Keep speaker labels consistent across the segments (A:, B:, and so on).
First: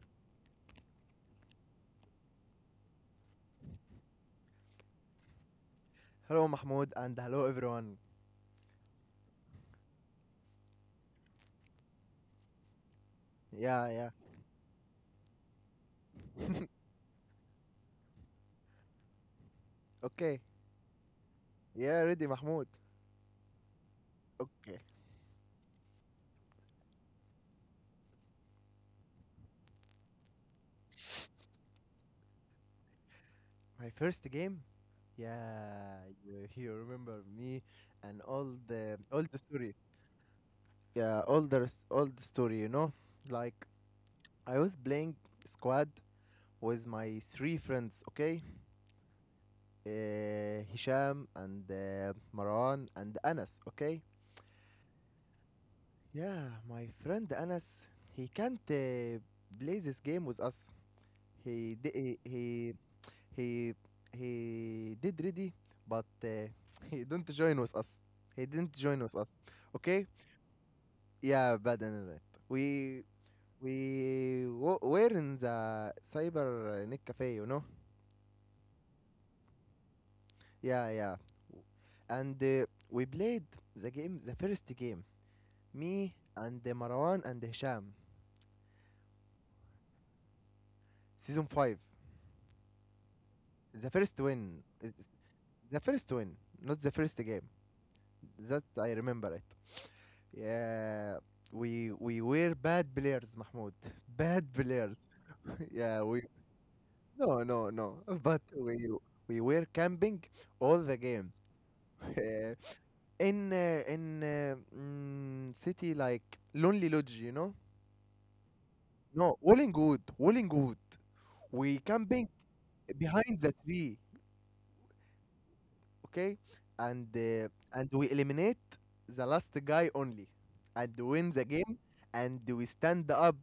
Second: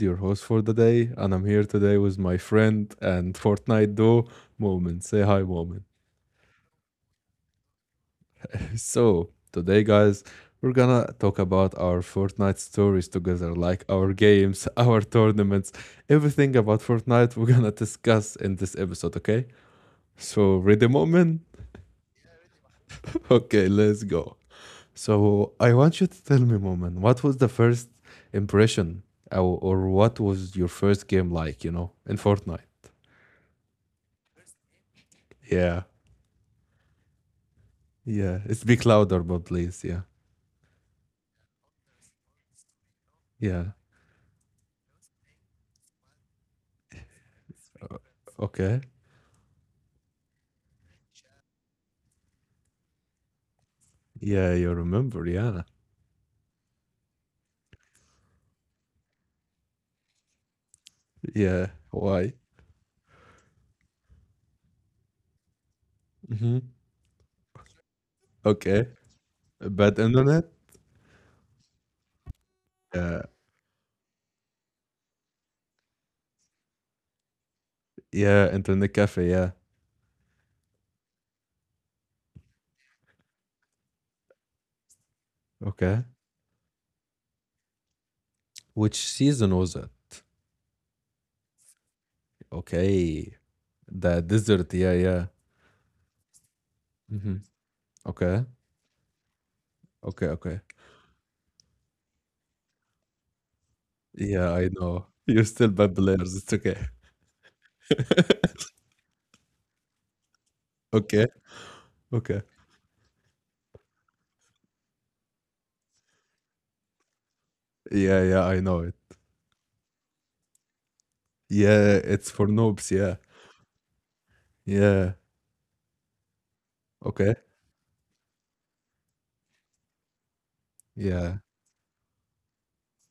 A: your host for the day, and I'm here today with my friend and Fortnite duo, Moment. Say hi, Moment.
B: Hello, Mahmoud, and hello, everyone.
A: So, today, guys, we're gonna talk about our Fortnite stories together,
B: Yeah,
A: like
B: yeah.
A: our games, our tournaments, everything about Fortnite we're gonna discuss in this episode, okay?
B: Okay.
A: So, ready, Moment?
B: Yeah, ready, Mahmoud.
A: Okay, let's go.
B: Okay.
A: So I want you to tell me, Moment, what was the first impression or what was your first game like, in Fortnite?
B: My first game? Yeah,
A: Yeah.
B: you, you remember me and all
A: Yeah. It's
B: the
A: big
B: all the
A: louder,
B: story.
A: but please. Yeah.
B: Yeah, all the story, you know? Like
A: Yeah.
B: I was playing squad with my three friends, okay?
A: Okay.
B: Hisham and Maran and Anas, okay?
A: Yeah, you remember, yeah.
B: Yeah, my friend Anas, he can't play this game with us. He
A: Yeah.
B: di- he
A: Why?
B: he he he did ready, but
A: Hmm.
B: he didn't join with us. he didn't join with
A: Okay.
B: us okay.
A: Bad internet?
B: Yeah, bad and right. we
A: Yeah.
B: we w- were in the cyber net cafe, you know.
A: Yeah, internet cafe, yeah.
B: Yeah, yeah. And we played the first game, me
A: Okay.
B: and Marwan and Hisham.
A: Which season was it?
B: Season 5.
A: Okay.
B: The first
A: The
B: win is
A: desert, yeah, yeah.
B: the first win, not the first game,
A: Hmm.
B: that
A: Okay.
B: I remember it.
A: Okay, okay.
B: Yeah, we were bad players, Mahmoud. Bad
A: Yeah,
B: players.
A: I know. You're still
B: Yeah, we
A: bad players. It's okay.
B: no, no, no. But we were camping all the game.
A: Okay.
B: Uh,
A: Okay.
B: City like Lonely Lodge, you know?
A: Yeah, yeah, I know it.
B: No, Wollingwood, Wollingwood. We
A: Yeah,
B: camping
A: it's for noobs.
B: behind
A: Yeah.
B: the tree.
A: Yeah.
B: Okay. and uh,
A: Okay.
B: and we eliminate the last guy only and win the
A: Yeah.
B: game, and we stand up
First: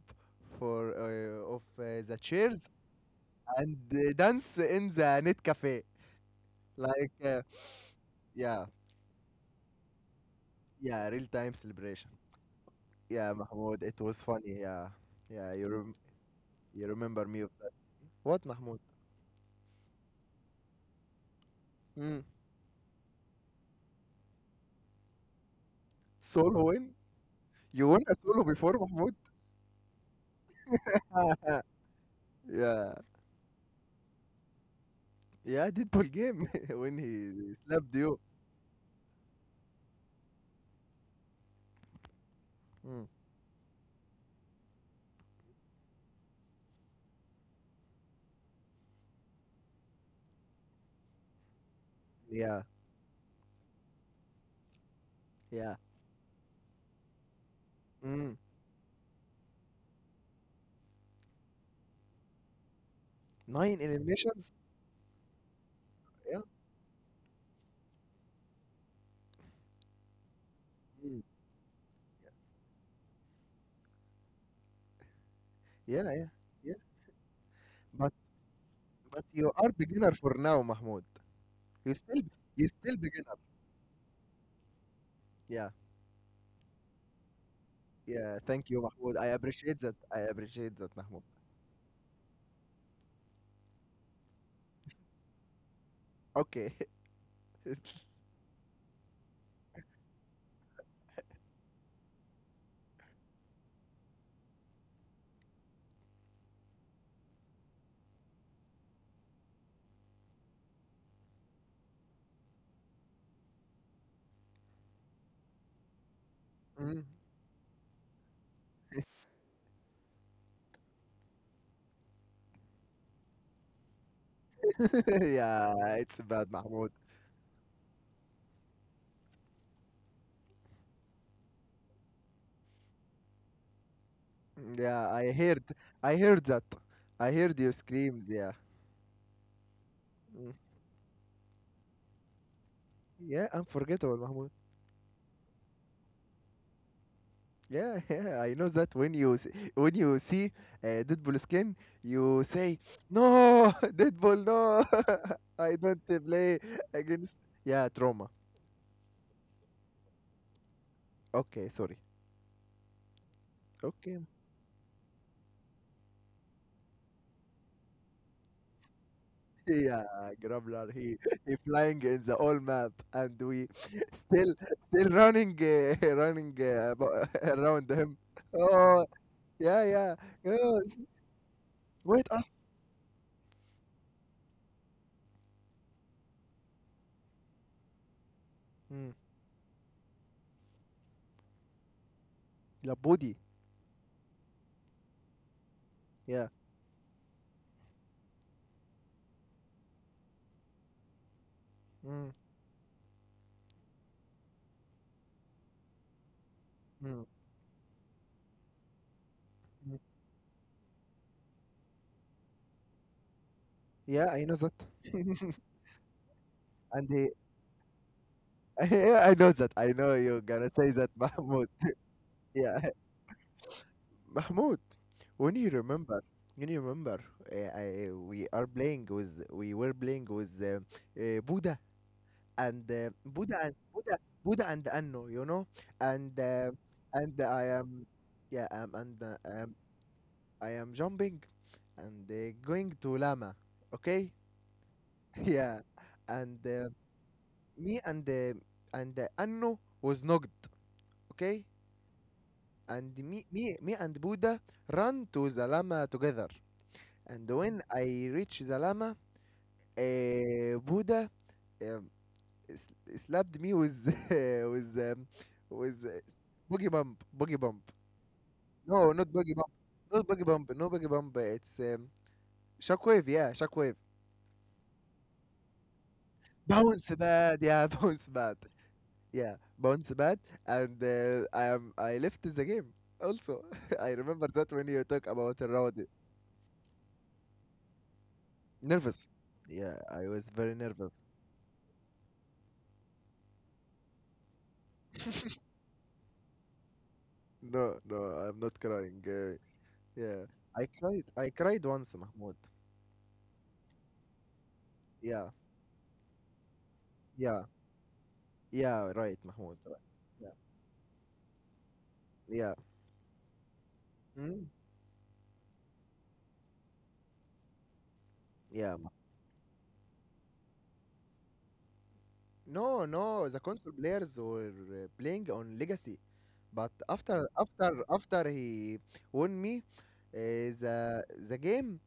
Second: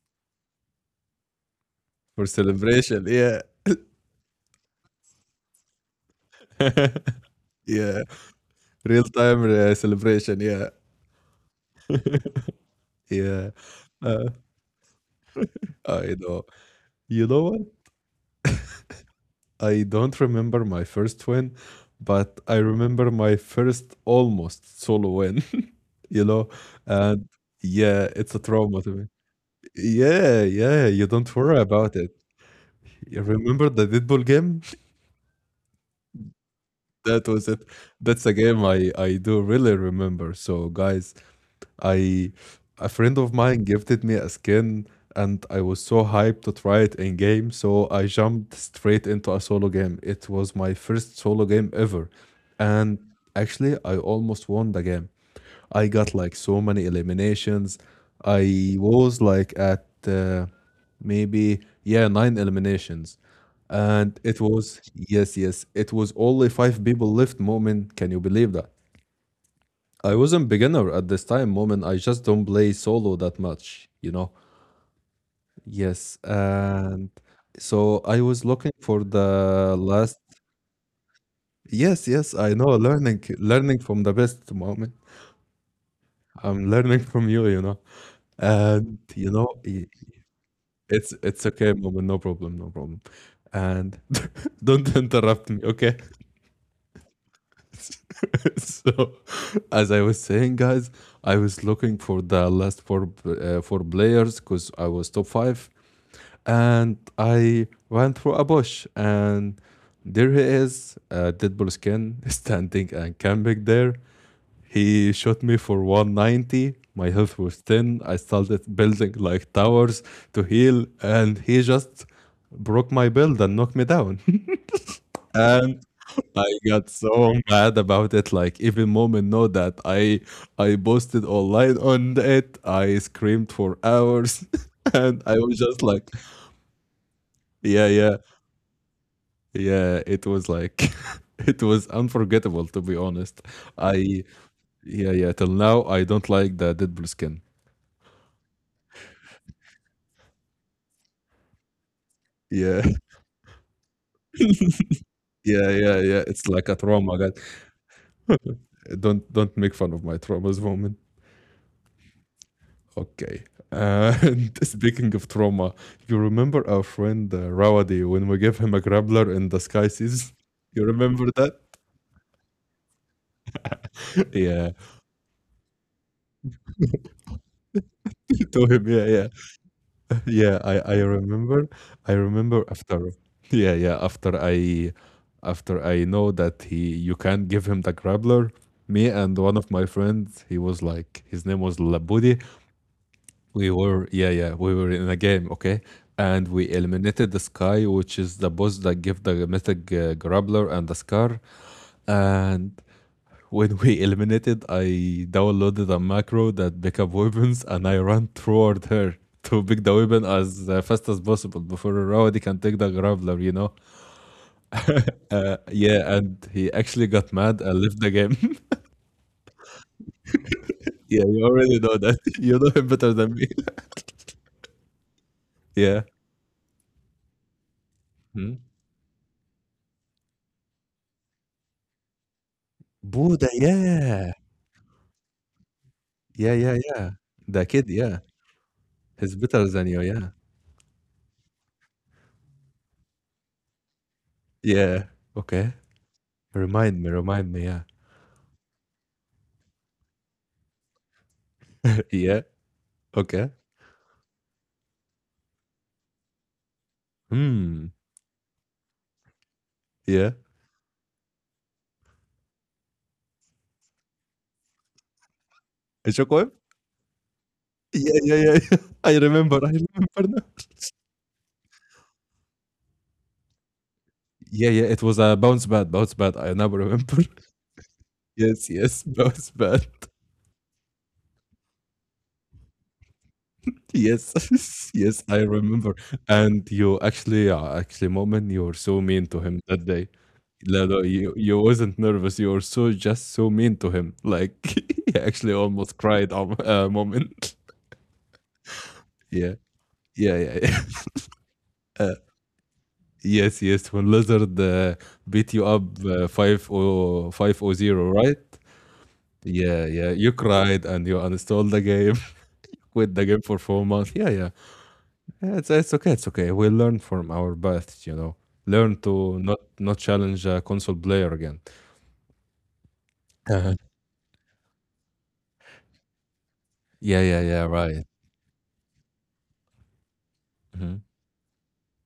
B: for of the
A: For
B: chairs,
A: celebration. Yeah.
B: and dance in the net cafe like,
A: Yeah.
B: yeah.
A: Real time celebration. Yeah.
B: Yeah, real time celebration. Yeah,
A: Yeah.
B: Mahmoud, it was
A: Uh,
B: funny. Yeah. yeah
A: I know.
B: You remember
A: You
B: me
A: know
B: of
A: what?
B: that? What, Mahmoud?
A: I don't remember my first win,
B: Mm.
A: but I remember my first almost solo win, you know?
B: Solo win.
A: And
B: You won
A: yeah,
B: a
A: it's a
B: solo before,
A: trauma to me.
B: Mahmoud?
A: Yeah, yeah, you don't worry about it.
B: yeah.
A: You remember the Deadpool game?
B: Yeah, Deadpool game, when
A: That was
B: he
A: it.
B: slapped you.
A: That's a game I do really remember. So guys, I a
B: Mm.
A: friend of mine gifted me a skin, and I was so hyped to try it in game, so I jumped straight into a solo game. It was my first solo game ever.
B: Yeah.
A: And actually I almost won the game.
B: Yeah.
A: I got like so many eliminations.
B: Mm.
A: I was like at maybe yeah nine eliminations,
B: Nine
A: and it
B: eliminations?
A: was, yes, yes, it was
B: Yeah.
A: only five people left. Moment, can you believe that? I wasn't beginner at
B: Mm.
A: this time. Moment, I just don't play solo that much.
B: Yeah,
A: Yes,
B: yeah, yeah.
A: and so
B: But
A: I was looking for
B: you are
A: the
B: beginner
A: last.
B: for now, Mahmoud. You
A: Yes,
B: still
A: yes, I
B: you
A: know,
B: still
A: learning
B: beginner.
A: learning from the best moment.
B: Yeah,
A: I'm learning from you, you know.
B: yeah. Thank you,
A: And
B: Mahmoud. I
A: you know,
B: appreciate
A: y-
B: that. I appreciate that,
A: It's
B: Mahmoud.
A: it's okay, Moment. No problem, no problem. And don't interrupt me, okay?
B: Okay.
A: So, as I was saying, guys, I was looking for the last four players because I was top five, and I went through a bush, and there he is, Deadpool skin standing and camping there. He shot me for 190.
B: Mm.
A: My health was 10. I started building like towers to heal, and he just broke my build and knocked me down. And
B: yeah, it's
A: I
B: bad,
A: got
B: Mahmoud.
A: so mad about it. Like even moment know that I posted online on it. I screamed for hours,
B: Yeah,
A: and
B: I
A: I was
B: heard.
A: just like,
B: I heard that. I heard your
A: yeah, yeah,
B: screams. Yeah.
A: yeah. It was
B: Mm.
A: like. It was unforgettable, to be honest.
B: Yeah, unforgettable,
A: I,
B: Mahmoud.
A: yeah, yeah. Till now, I don't like the Deadpool skin.
B: Yeah, yeah, I know that when when you see Deadpool skin, you say,
A: Yeah.
B: "No, Deadpool, no,
A: Yeah,
B: I
A: yeah,
B: don't
A: yeah. It's
B: play
A: like a trauma that
B: against." Yeah, trauma.
A: don't make fun of my traumas, woman.
B: Okay, sorry.
A: Okay.
B: Okay,
A: And speaking of trauma, you remember our friend Rawadi when we gave him a grappler in the sky
B: yeah,
A: season? You
B: Grablar,
A: remember
B: he
A: that?
B: flying in the whole map, and we still
A: Yeah.
B: still running, running, around him.
A: To him,
B: Oh,
A: yeah, yeah.
B: yeah, yeah.
A: Yeah, I,
B: Yes.
A: I remember. I
B: Wait us.
A: remember after, yeah, yeah, after I know that he you can't give him the grappler, me
B: Mm.
A: and one of my friends, he was like, his name was Labudi.
B: La body.
A: We were, yeah, yeah, we were in a game, okay?
B: Yeah.
A: And we eliminated the Sky, which is the boss that give the Mythic Grappler and the Scar.
B: Mm.
A: And when we eliminated, I downloaded a macro that pick up
B: Mm.
A: weapons, and I ran toward her to pick the
B: Mm.
A: weapon as fast as possible before Rawadi can take the Grappler, you know?
B: Yeah, I know that.
A: Yeah, and he
B: and
A: actually
B: he,
A: got mad and left the game.
B: Yeah, I know that. I know you're gonna say that,
A: Yeah, you
B: Mahmoud.
A: already know that. You know
B: Yeah,
A: him better than me.
B: Mahmoud. When you
A: Yeah.
B: remember, when you remember,
A: Hmm?
B: we were playing with Buddha and
A: Buddha, yeah.
B: Buddha and Anno, you know, and
A: Yeah,
B: uh,
A: yeah, yeah.
B: and I
A: The kid,
B: am,
A: yeah.
B: yeah, um, and
A: He's
B: uh,
A: better
B: um,
A: than you, yeah.
B: I am jumping and going to Lama, okay?
A: Yeah. Okay.
B: Yeah. and
A: Remind me, yeah.
B: Me and Anno was knocked, okay?
A: Yeah.
B: And
A: Okay.
B: me and Buddha run to the lama together. And when
A: Hmm.
B: I reach the lama,
A: Yeah.
B: Buddha um, s- slapped me with with
A: Chocoib?
B: boogie bump, boogie bump.
A: Yeah, yeah, yeah, yeah.
B: No, not boogie bump,
A: I remember
B: not boogie
A: now.
B: bump, no boogie bump. It's shockwave, yeah, shockwave.
A: Yeah, yeah, it was a bounce bad, bounce bad. I now
B: Bounce
A: remember.
B: bad, yeah, bounce bad,
A: Yes, yes, bounce
B: yeah,
A: bad.
B: bounce bad. And I left the game also. I remember that when
A: Yes,
B: you
A: yes,
B: talk
A: I
B: about the
A: remember.
B: road.
A: And you actually, Moment, you were so
B: Nervous.
A: mean to him that
B: Yeah,
A: day.
B: I was very
A: No, no,
B: nervous.
A: you wasn't nervous. You were so just so mean to him. Like he actually almost cried a moment.
B: No, no, I'm not crying.
A: Yeah, yeah,
B: Yeah,
A: yeah. Yeah.
B: I cried. I cried once,
A: Uh,
B: Mahmoud.
A: yes, yes. When Lizard
B: Yeah,
A: beat you up five o
B: yeah,
A: five o zero, right?
B: yeah. Right, Mahmoud.
A: Yeah,
B: Right.
A: yeah. You
B: Yeah,
A: cried and you uninstalled the game,
B: yeah.
A: quit the game for 4 months. Yeah, yeah.
B: Mm?
A: Yeah. It's okay. It's okay. We learn from our best. You know,
B: Yeah.
A: learn to not challenge a console player again.
B: No, no. The
A: Uh-huh.
B: console players were playing on Legacy, but
A: Yeah, yeah, yeah. Right.
B: after he won me,
A: Mhm.
B: the game,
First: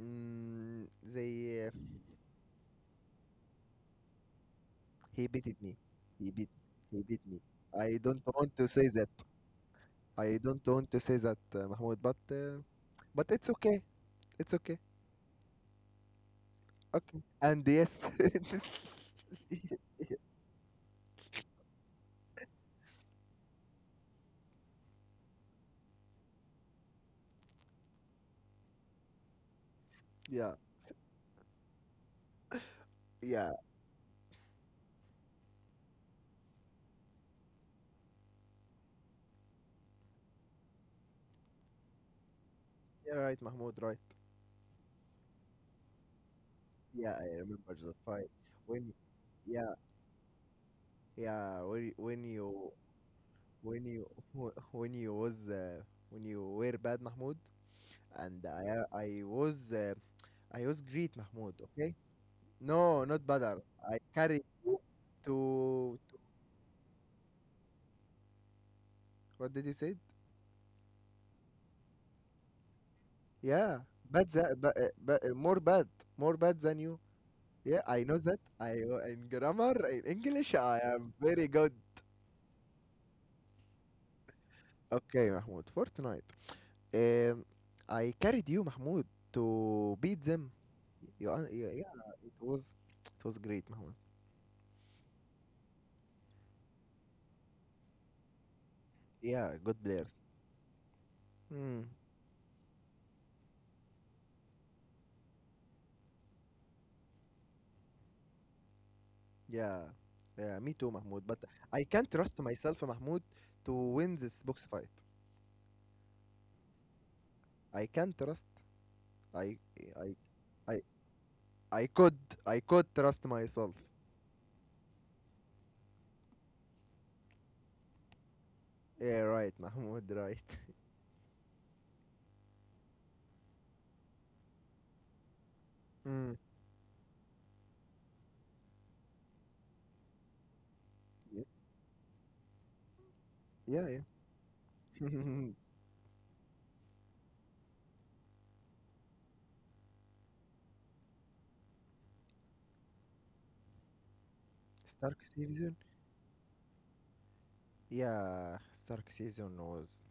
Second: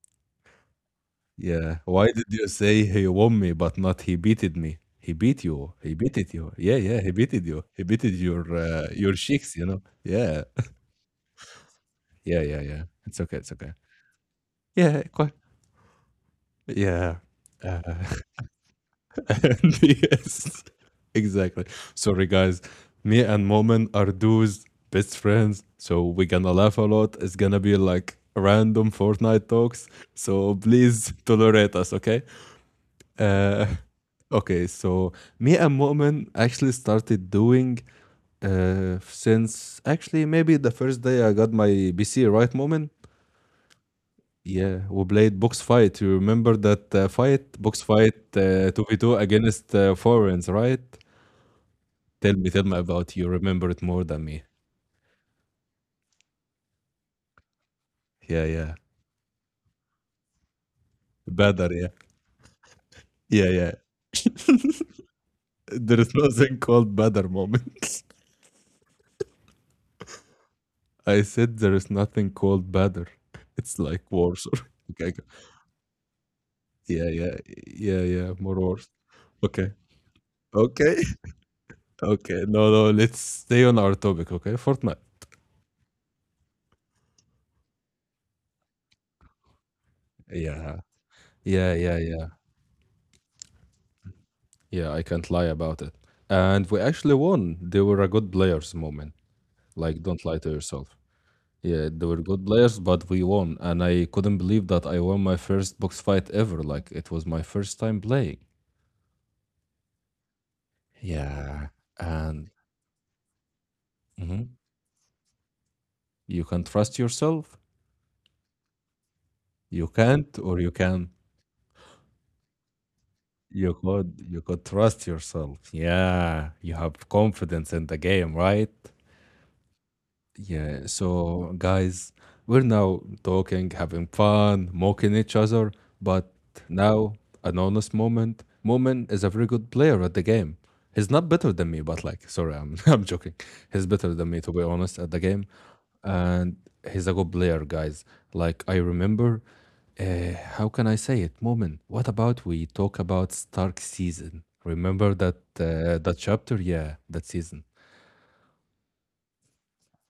B: mm, they
A: Yeah. Why did you say he won me but not he beated me? He
B: he
A: beat
B: beated
A: you.
B: me.
A: He
B: He
A: beated
B: beat,
A: you. Yeah, yeah,
B: he
A: he
B: beat me.
A: beated you. He
B: I
A: beated
B: don't
A: your
B: want to
A: uh,
B: say that.
A: your cheeks.
B: I
A: Yeah.
B: don't want to say that, Mahmoud, but
A: Yeah, yeah, yeah. It's okay,
B: it's
A: it's okay.
B: okay. It's okay.
A: Yeah, quite. Yeah.
B: Okay. And yes.
A: Uh, and yes. Exactly. Sorry, guys. Me and Moment are dudes, best friends, so we're gonna laugh a lot. It's gonna be like random Fortnite talks.
B: yeah.
A: So please tolerate us, okay?
B: Yeah.
A: Uh, okay, so me and Mu'min actually started doing since actually maybe the first day I got my PC, right, Mu'min?
B: Yeah, right, Mahmoud, right.
A: Yeah, we played box fight. You remember that
B: Yeah, I
A: fight,
B: remember
A: box
B: the
A: fight
B: fight. When
A: 2v2
B: yeah,
A: against foreigners, right?
B: yeah,
A: Tell me about you. Remember it more than me.
B: when you when you was uh, when you were bad, Mahmoud, and
A: Yeah, yeah.
B: I was I was great, Mahmoud,
A: Better, yeah.
B: okay? No, not
A: Yeah,
B: better.
A: yeah.
B: I carried you to.
A: There is nothing called better moments.
B: What did you say?
A: I said there is nothing called better.
B: Yeah,
A: It's like
B: bad
A: war,
B: that,
A: sorry. Okay.
B: but more bad than you.
A: Yeah, yeah,
B: Yeah, I
A: yeah,
B: know
A: yeah.
B: that.
A: More
B: I
A: wars.
B: In
A: Okay,
B: grammar in English I
A: okay,
B: am very good.
A: okay. No, no. Let's stay on our topic. Okay, Fortnite.
B: Okay, Mahmoud, Fortnite. Um, I carried you, Mahmoud, to beat them.
A: Yeah,
B: Yeah,
A: yeah,
B: yeah,
A: yeah, yeah,
B: it was, it was great, Mahmoud.
A: yeah. I can't lie about it. And we actually won. They were a good players moment.
B: Yeah, good
A: Like,
B: players.
A: don't lie to yourself.
B: Hmm.
A: Yeah, they were good players, but we won. And I couldn't believe that I won my first box fight ever. Like, it was my first time playing.
B: Yeah, yeah, me too, Mahmoud. But
A: Yeah,
B: I can't trust
A: and
B: myself, Mahmoud, to win this
A: mhm,
B: box fight.
A: you can trust yourself.
B: I can't trust. I,
A: You
B: I,
A: can't, or you
B: I,
A: can.
B: I I could trust myself.
A: You could trust yourself. Yeah, you have confidence in the game, right?
B: Yeah, right, Mahmoud, right.
A: Yeah, so guys, we're now talking, having fun, mocking each other, but
B: Mm.
A: now an honest moment. Moment is a very good player at the game. He's not
B: y-
A: better than me, but like, sorry, I'm I'm joking. He's
B: Yeah,
A: better
B: yeah.
A: than me, to be honest, at the game, and he's a good player, guys. Like I remember, how can I say it? Moment. What about we talk about Stark season? Remember
B: Stark
A: that
B: season?
A: uh, that chapter? Yeah, that season.
B: Yeah, Stark season was.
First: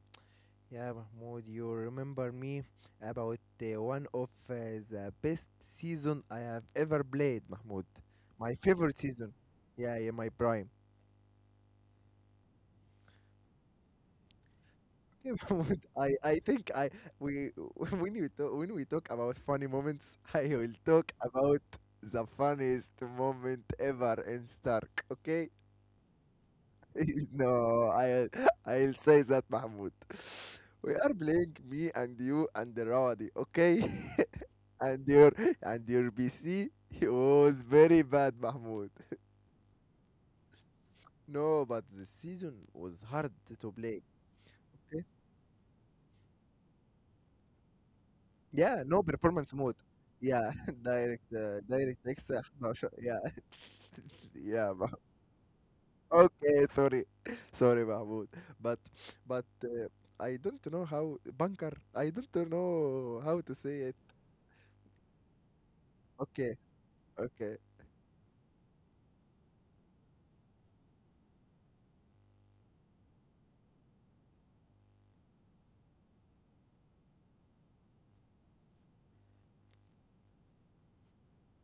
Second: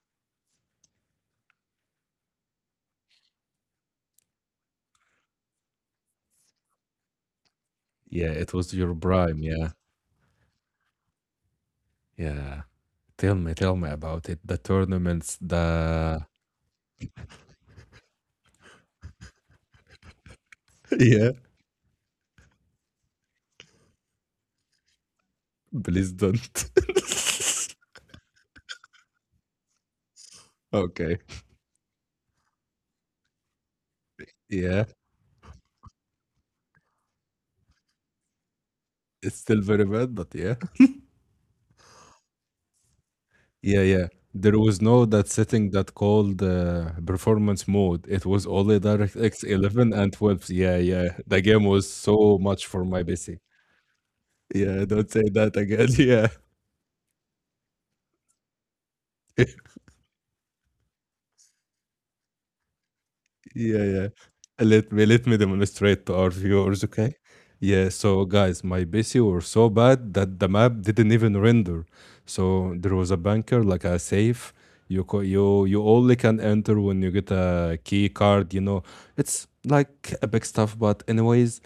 B: Yeah, Mahmoud, you remember me about one of the best season I have ever played, Mahmoud.
A: Yeah, it
B: My
A: was your
B: favorite season.
A: prime. Yeah.
B: Yeah, yeah, my prime.
A: Yeah. Tell me about it. The tournaments,
B: Okay, Mahmoud,
A: the
B: I think I we when we talk about funny moments, I will talk
A: Yeah,
B: about the funniest moment ever in Stark. Okay.
A: please don't.
B: No, I I'll say that, Mahmoud. We are
A: Okay.
B: playing, me and you and the Rawadi, okay?
A: Yeah.
B: and your and your BC was very bad, Mahmoud.
A: It's still very bad, but yeah.
B: No, but the season was hard to
A: Yeah,
B: play.
A: yeah. There was no
B: Okay?
A: that setting that called performance mode. It was only
B: Yeah, no
A: DirectX
B: performance mode.
A: 11 and 12.
B: Yeah,
A: Yeah, yeah. The game was
B: Direct X
A: so
B: 11.
A: much for my
B: Yeah.
A: PC.
B: yeah,
A: Yeah,
B: Mah-
A: don't say that again.
B: okay, sorry. Sorry, Mahmoud. But but
A: Yeah.
B: uh, I don't know how bunker. I don't know how to
A: Yeah,
B: say it.
A: yeah. Let me demonstrate to our
B: Okay,
A: viewers, okay?
B: okay.
A: Yeah, so guys, my PC were so bad that the map didn't even render. So there was a bunker, like a safe. You co- you only can enter when you get a key card. It's like epic stuff, but anyways,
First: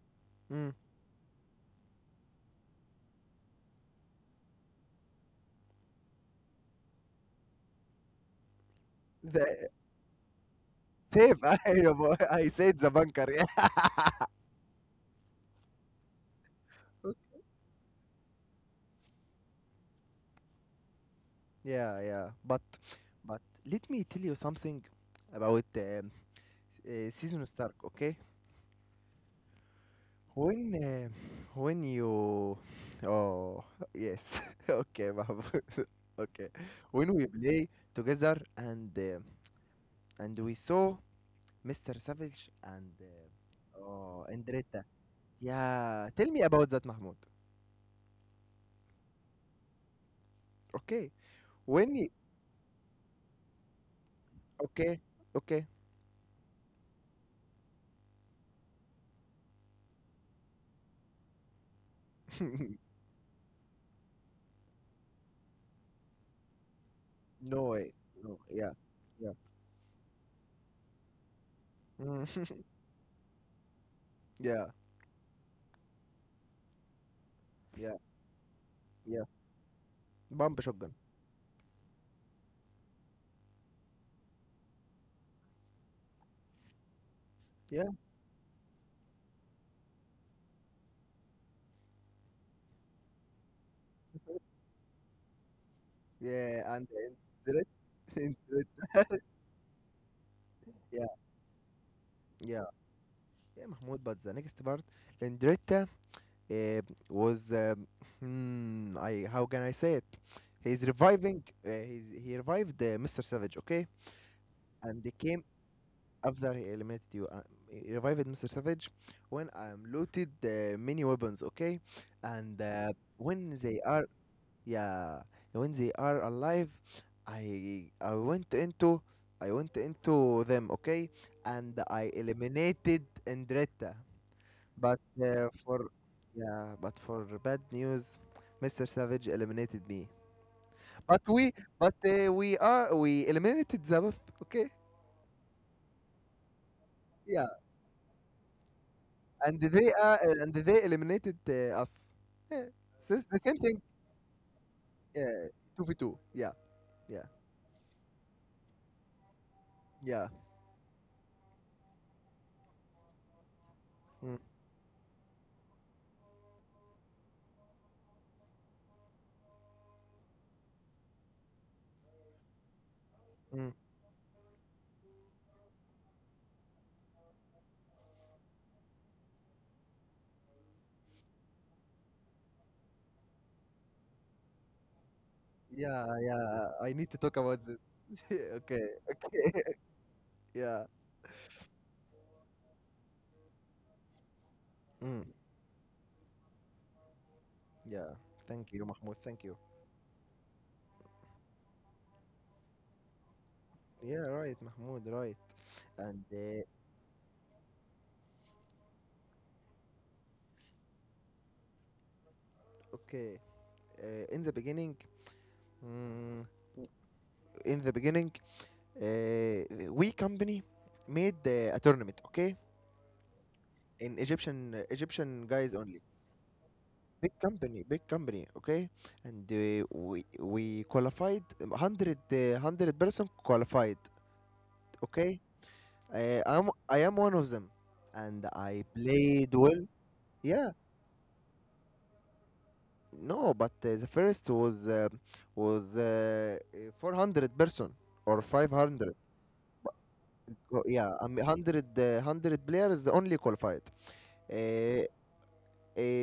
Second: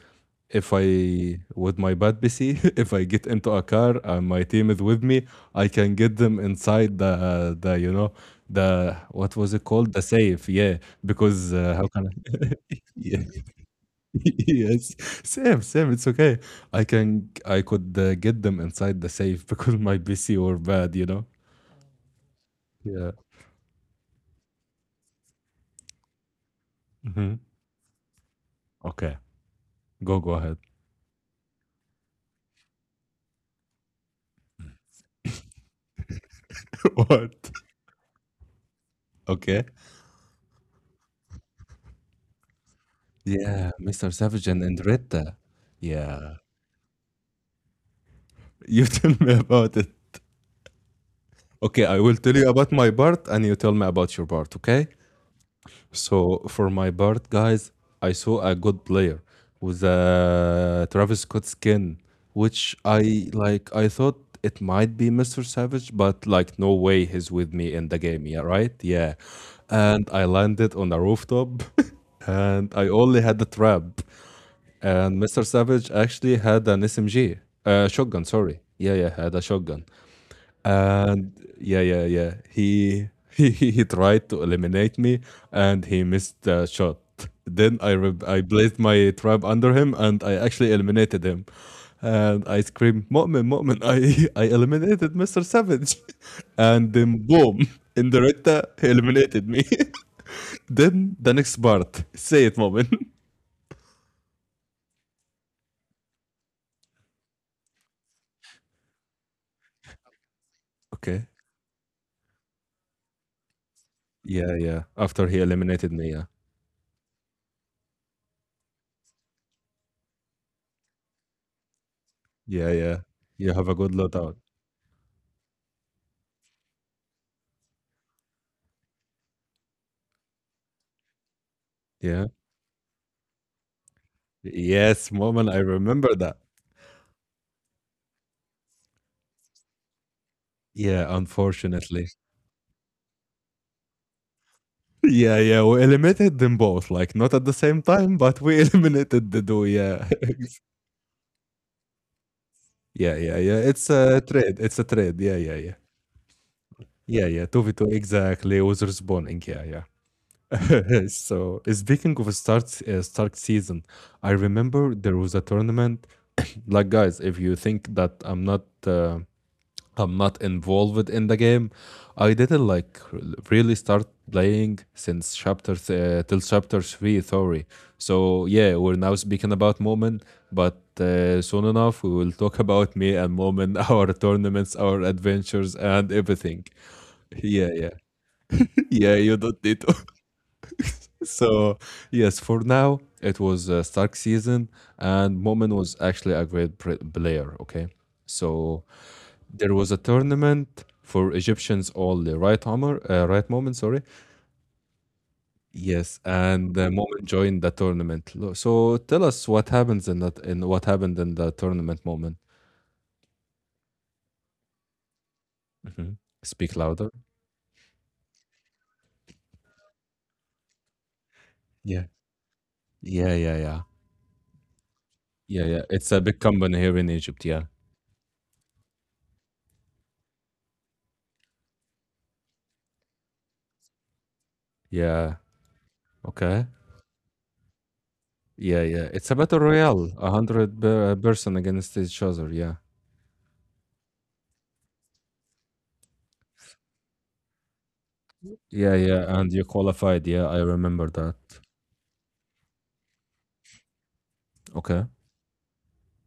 B: Mm.
A: if I with my bad PC, if I get into a car and my team is with me, I can get them inside the the what was it
B: The
A: called, the safe? Yeah,
B: save.
A: because how can I?
B: I said the
A: Yeah.
B: banker. Yeah.
A: Yes, safe, safe. It's okay. I could get them inside the safe because my PC were bad. You know.
B: Yeah, yeah. But
A: Yeah.
B: let me tell you something about
A: Hmm.
B: Season Stark, okay?
A: Okay. Go ahead.
B: When uh, when you. oh yes, okay, Babu. okay. When we
A: What?
B: play together,
A: Okay.
B: and we saw Mr. Savage and
A: Yeah, Mr.
B: oh,
A: Savage and
B: Andretta.
A: Andretta.
B: Yeah, tell
A: Yeah.
B: me about that, Mahmoud.
A: You tell me about it.
B: Okay.
A: Okay,
B: when
A: I will tell you about my part and you tell me about your part, okay?
B: Okay, okay.
A: So, for my part, guys, I saw a good player with a Travis Scott skin, which I like. I thought it might be Mr. Savage, but like, no way he's with
B: No
A: me in
B: way.
A: the game, yeah,
B: No.
A: right?
B: Yeah.
A: Yeah.
B: Yeah.
A: And I landed on a rooftop
B: Mm.
A: and I only had the trap.
B: Yeah.
A: And Mr. Savage actually had an SMG,
B: Yeah.
A: shotgun, sorry. Yeah, yeah,
B: Yeah.
A: had a shotgun.
B: Bump shotgun.
A: And yeah, yeah, yeah. He he tried to eliminate me, and he missed the shot. Then I
B: Yeah.
A: re I placed my trap under him, and I actually eliminated him. And I screamed, "Mu'min, Mu'min!" I I eliminated Mr. Savage,
B: Yeah. And
A: and then boom,
B: Endretta.
A: in the Rita, he
B: Endretta.
A: eliminated me.
B: yeah.
A: Then the next part, say it,
B: Yeah.
A: Mu'min.
B: Yeah, Mahmoud. But the next part, Endretta uh, was. Hmm. I. How can I say it? He's
A: Okay.
B: reviving. He revived Mr. Savage. Okay.
A: Yeah, yeah.
B: And they
A: After he
B: came.
A: eliminated me, yeah,
B: After he eliminated you, he revived Mr. Savage when I'm looted many weapons, okay? And
A: yeah, yeah. You have a good loadout.
B: yeah, when they are alive, I I went into I went into them, okay? And I
A: Yeah.
B: eliminated Andretta. But
A: Yes, Mu'min, I
B: for
A: remember that.
B: Yeah, but for bad news, Mr. Savage eliminated me.
A: Yeah,
B: But we but
A: unfortunately.
B: we eliminated Zabeth, okay?
A: Yeah, yeah, we eliminated them both, like not at
B: Yeah.
A: the same time, but we eliminated the
B: And
A: duo,
B: they,
A: yeah.
B: and they eliminated us. Yeah.
A: Yeah,
B: Since
A: yeah,
B: the
A: yeah.
B: same thing,
A: It's a trade. It's a trade. Yeah,
B: yeah,
A: yeah, yeah.
B: 2v2. Yeah, yeah,
A: Yeah, yeah. 2v2, exactly. Was responding. Yeah,
B: yeah,
A: yeah. So, speaking of Stark season, I
B: mm,
A: remember there was a tournament. Like, guys, if you think that I'm not involved in the game. I didn't like really
B: mm.
A: start playing till chapter three, sorry. So yeah, we're now speaking about Moment, but soon enough we will talk about me and Moment, our tournaments, our adventures,
B: Yeah,
A: and everything.
B: yeah. I need to talk about
A: Yeah,
B: this.
A: yeah,
B: okay,
A: yeah. You don't
B: okay.
A: need to.
B: yeah,
A: So yes, for now it was a Stark season,
B: mm,
A: and Moment was actually a great player. Okay,
B: yeah. Thank
A: so
B: you, Mahmoud. Thank you.
A: there was a tournament for Egyptians only, right, Amr? Right, Moment, sorry.
B: Yeah, right, Mahmoud. Right.
A: Yes,
B: And
A: and the Moment joined the tournament. So tell us what happens in that in what happened in the tournament, Moment.
B: Okay, in the beginning,
A: Hmm.
B: mm,
A: Speak louder.
B: in the beginning, uh, we company made a
A: Yeah.
B: tournament. Okay,
A: Yeah, yeah, yeah.
B: in Egyptian
A: Yeah,
B: guys
A: yeah.
B: only.
A: It's a big company here in
B: Big
A: Egypt, yeah.
B: company, big company, okay? And we qualified 100, 100-person qualified,
A: Yeah.
B: okay?
A: Okay.
B: I am one of them, and
A: Yeah,
B: I
A: yeah. It's a
B: played
A: battle
B: well.
A: royale, a
B: Yeah,
A: hundred person against each other. Yeah,
B: no, but the first was 400 person or
A: yeah,
B: 500.
A: yeah. And you qualified. Yeah, I
B: Well,
A: remember
B: yeah, I
A: that.
B: 100, 100 players only qualified. Uh,
A: Okay.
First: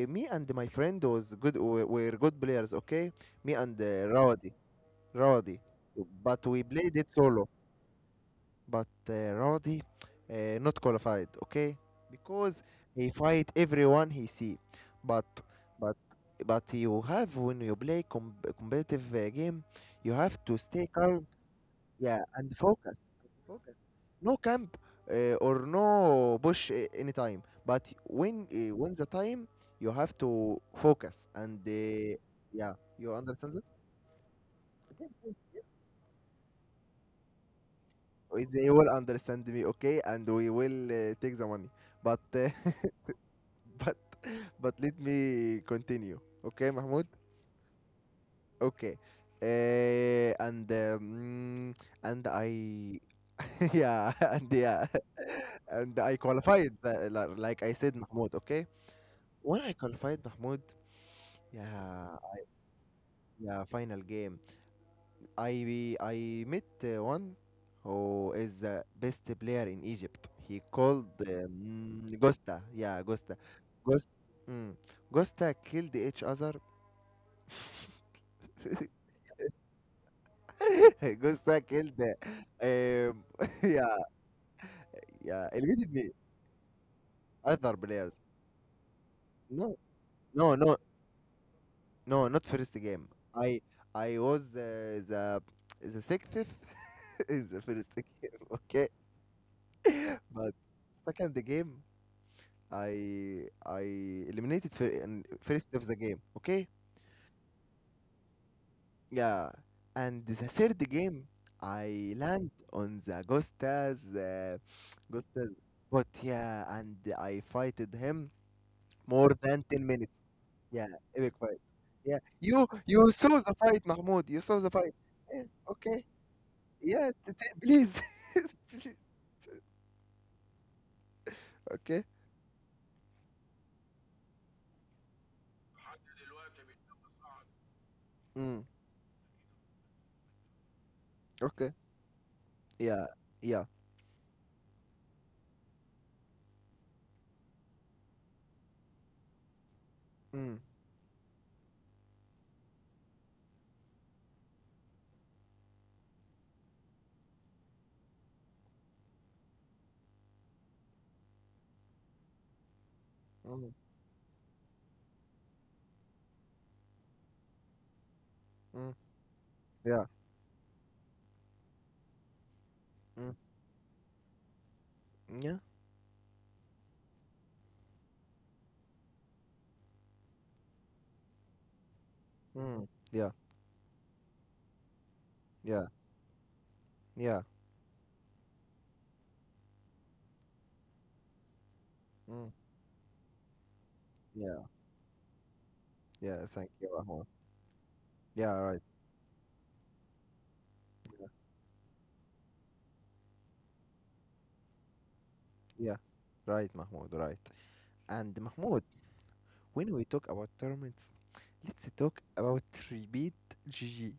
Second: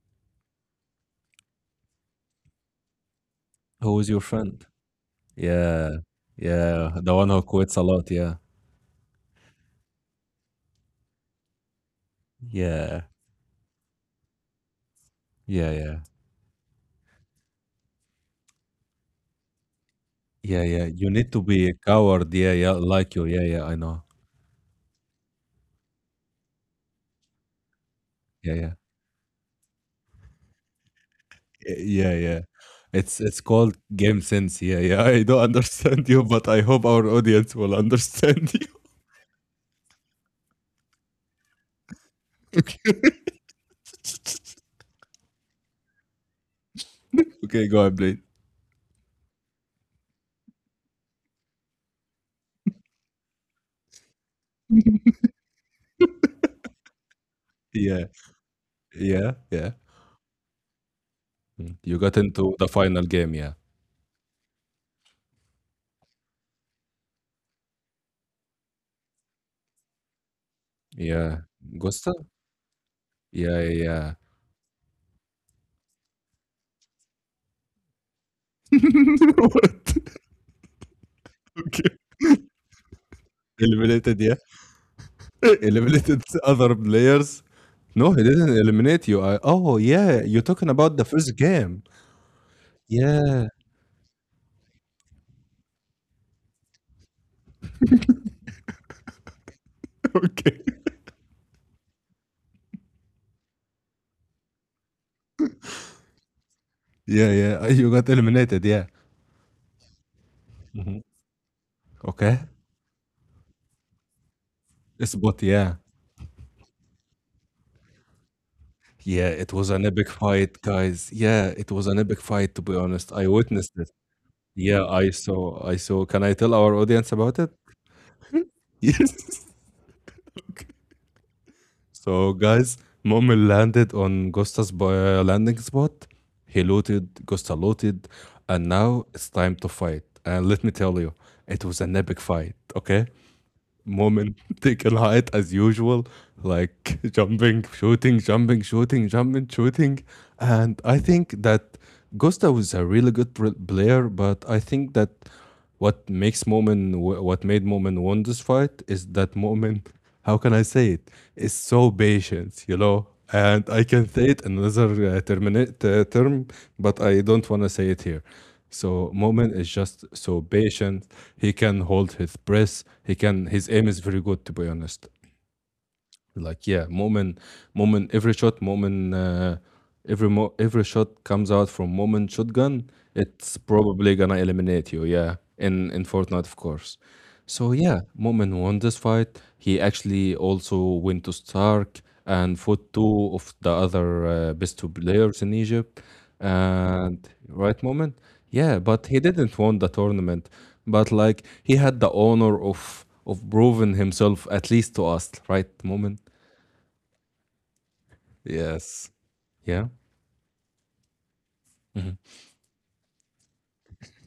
B: Me and my friend was good. We were good players, okay? Me and
A: Who is your
B: Rawadi.
A: friend?
B: Rodi.
A: Yeah.
B: But we
A: Yeah.
B: played it
A: The one who
B: solo.
A: quits a lot. Yeah.
B: But Rodi not qualified, okay? Because
A: Yeah.
B: he fight everyone he see. But
A: Yeah.
B: but
A: Yeah.
B: you have when you play competitive game, you have to
A: Yeah.
B: stay
A: Yeah. You
B: calm,
A: need to be a
B: yeah,
A: coward. Yeah.
B: and
A: Yeah.
B: focus.
A: Like you. Yeah. Yeah.
B: Focus.
A: I know.
B: No camp or no bush anytime. But
A: Yeah. Yeah.
B: when the time, you have to focus, and
A: Yeah. Yeah.
B: yeah, you
A: It's
B: understand that?
A: called game sense. Yeah. Yeah.
B: Okay.
A: I don't understand you, but I hope our audience will understand you.
B: They will understand me, okay, and we will take the money. But
A: Okay.
B: but but let me continue, okay, Mahmoud?
A: Okay. Go on, please.
B: Okay. Uh, and um, and I yeah and yeah and I qualified like I said,
A: Yeah.
B: Mahmoud. Okay.
A: Yeah.
B: when
A: Yeah.
B: I qualified Mahmoud
A: Mm. You got
B: Yeah,
A: into the final game. Yeah.
B: yeah, final game. I met one who is the best player in Egypt. He called
A: Yeah. Gusta?
B: Gosta. Yeah, Gosta.
A: Yeah. Yeah. Yeah.
B: Gost, mm, Gosta killed each other. Gosta
A: Okay.
B: killed. Yeah,
A: Eliminated. Yeah.
B: yeah. Eliminated me.
A: Eliminated other players.
B: Other
A: No, he
B: players.
A: didn't eliminate you. Oh,
B: No,
A: yeah, you're
B: no,
A: talking
B: no,
A: about the first game.
B: no. Not first game.
A: Yeah.
B: I I was the sixth in the first game. Okay, but
A: Okay.
B: second game, I eliminated in first of the game. Okay,
A: Yeah, yeah. You got eliminated. Yeah.
B: yeah. And the third
A: Mhm.
B: game, I
A: Okay.
B: land on the
A: It's, but.
B: Gusta's
A: Yeah.
B: spot. Yeah, and I fighted him
A: Yeah.
B: more
A: It was
B: than
A: an
B: ten
A: epic
B: minutes.
A: fight,
B: Yeah,
A: guys.
B: epic
A: Yeah.
B: fight.
A: It was an epic
B: Yeah,
A: fight, to be
B: you
A: honest.
B: you
A: I
B: saw the
A: witnessed it.
B: fight, Mahmoud. You saw the
A: Yeah.
B: fight.
A: I
B: Yeah,
A: saw. I saw.
B: okay.
A: Can I tell our audience about it?
B: Please. Please.
A: Yes.
B: Okay.
A: So, guys, Mommel landed on Gusta's landing spot. He looted, Gusta looted, and
B: Mm,
A: now it's time to fight. And let me tell you, it was
B: okay.
A: an epic fight, okay?
B: Yeah. Yeah.
A: Mommel taking height as usual, like jumping, shooting, jumping, shooting, jumping, shooting.
B: Mm,
A: And I think that Gusta was a really good player, but I think that what made Momin won this fight is that Momin, how can I say it? It's so patient, you know. And
B: mm,
A: I can say it in another term, but I don't want to say it here.
B: mm,
A: So Moment is just
B: yeah.
A: so patient. He can hold his breath. He
B: Mm,
A: can. His aim is very good, to be honest.
B: yeah.
A: Like, yeah, Moment, every shot moment, every shot comes out from moment shotgun.
B: Mm, yeah.
A: It's probably gonna eliminate you, yeah, in
B: Yeah,
A: in Fortnite, of course.
B: yeah,
A: So yeah, moment won this fight. He actually also went to Stark
B: mm,
A: and fought two of the other
B: yeah,
A: best two players in Egypt.
B: yeah. Thank you,
A: And
B: Mahmoud.
A: right, moment?
B: Yeah,
A: Yeah,
B: right.
A: but he didn't won the tournament, but like he had the honor of proving himself at least to us, right,
B: Yeah,
A: moment?
B: right, Mahmoud. Right. And Mahmoud,
A: Yes. Yeah.
B: when we talk about tournaments, let's talk about repeat GG.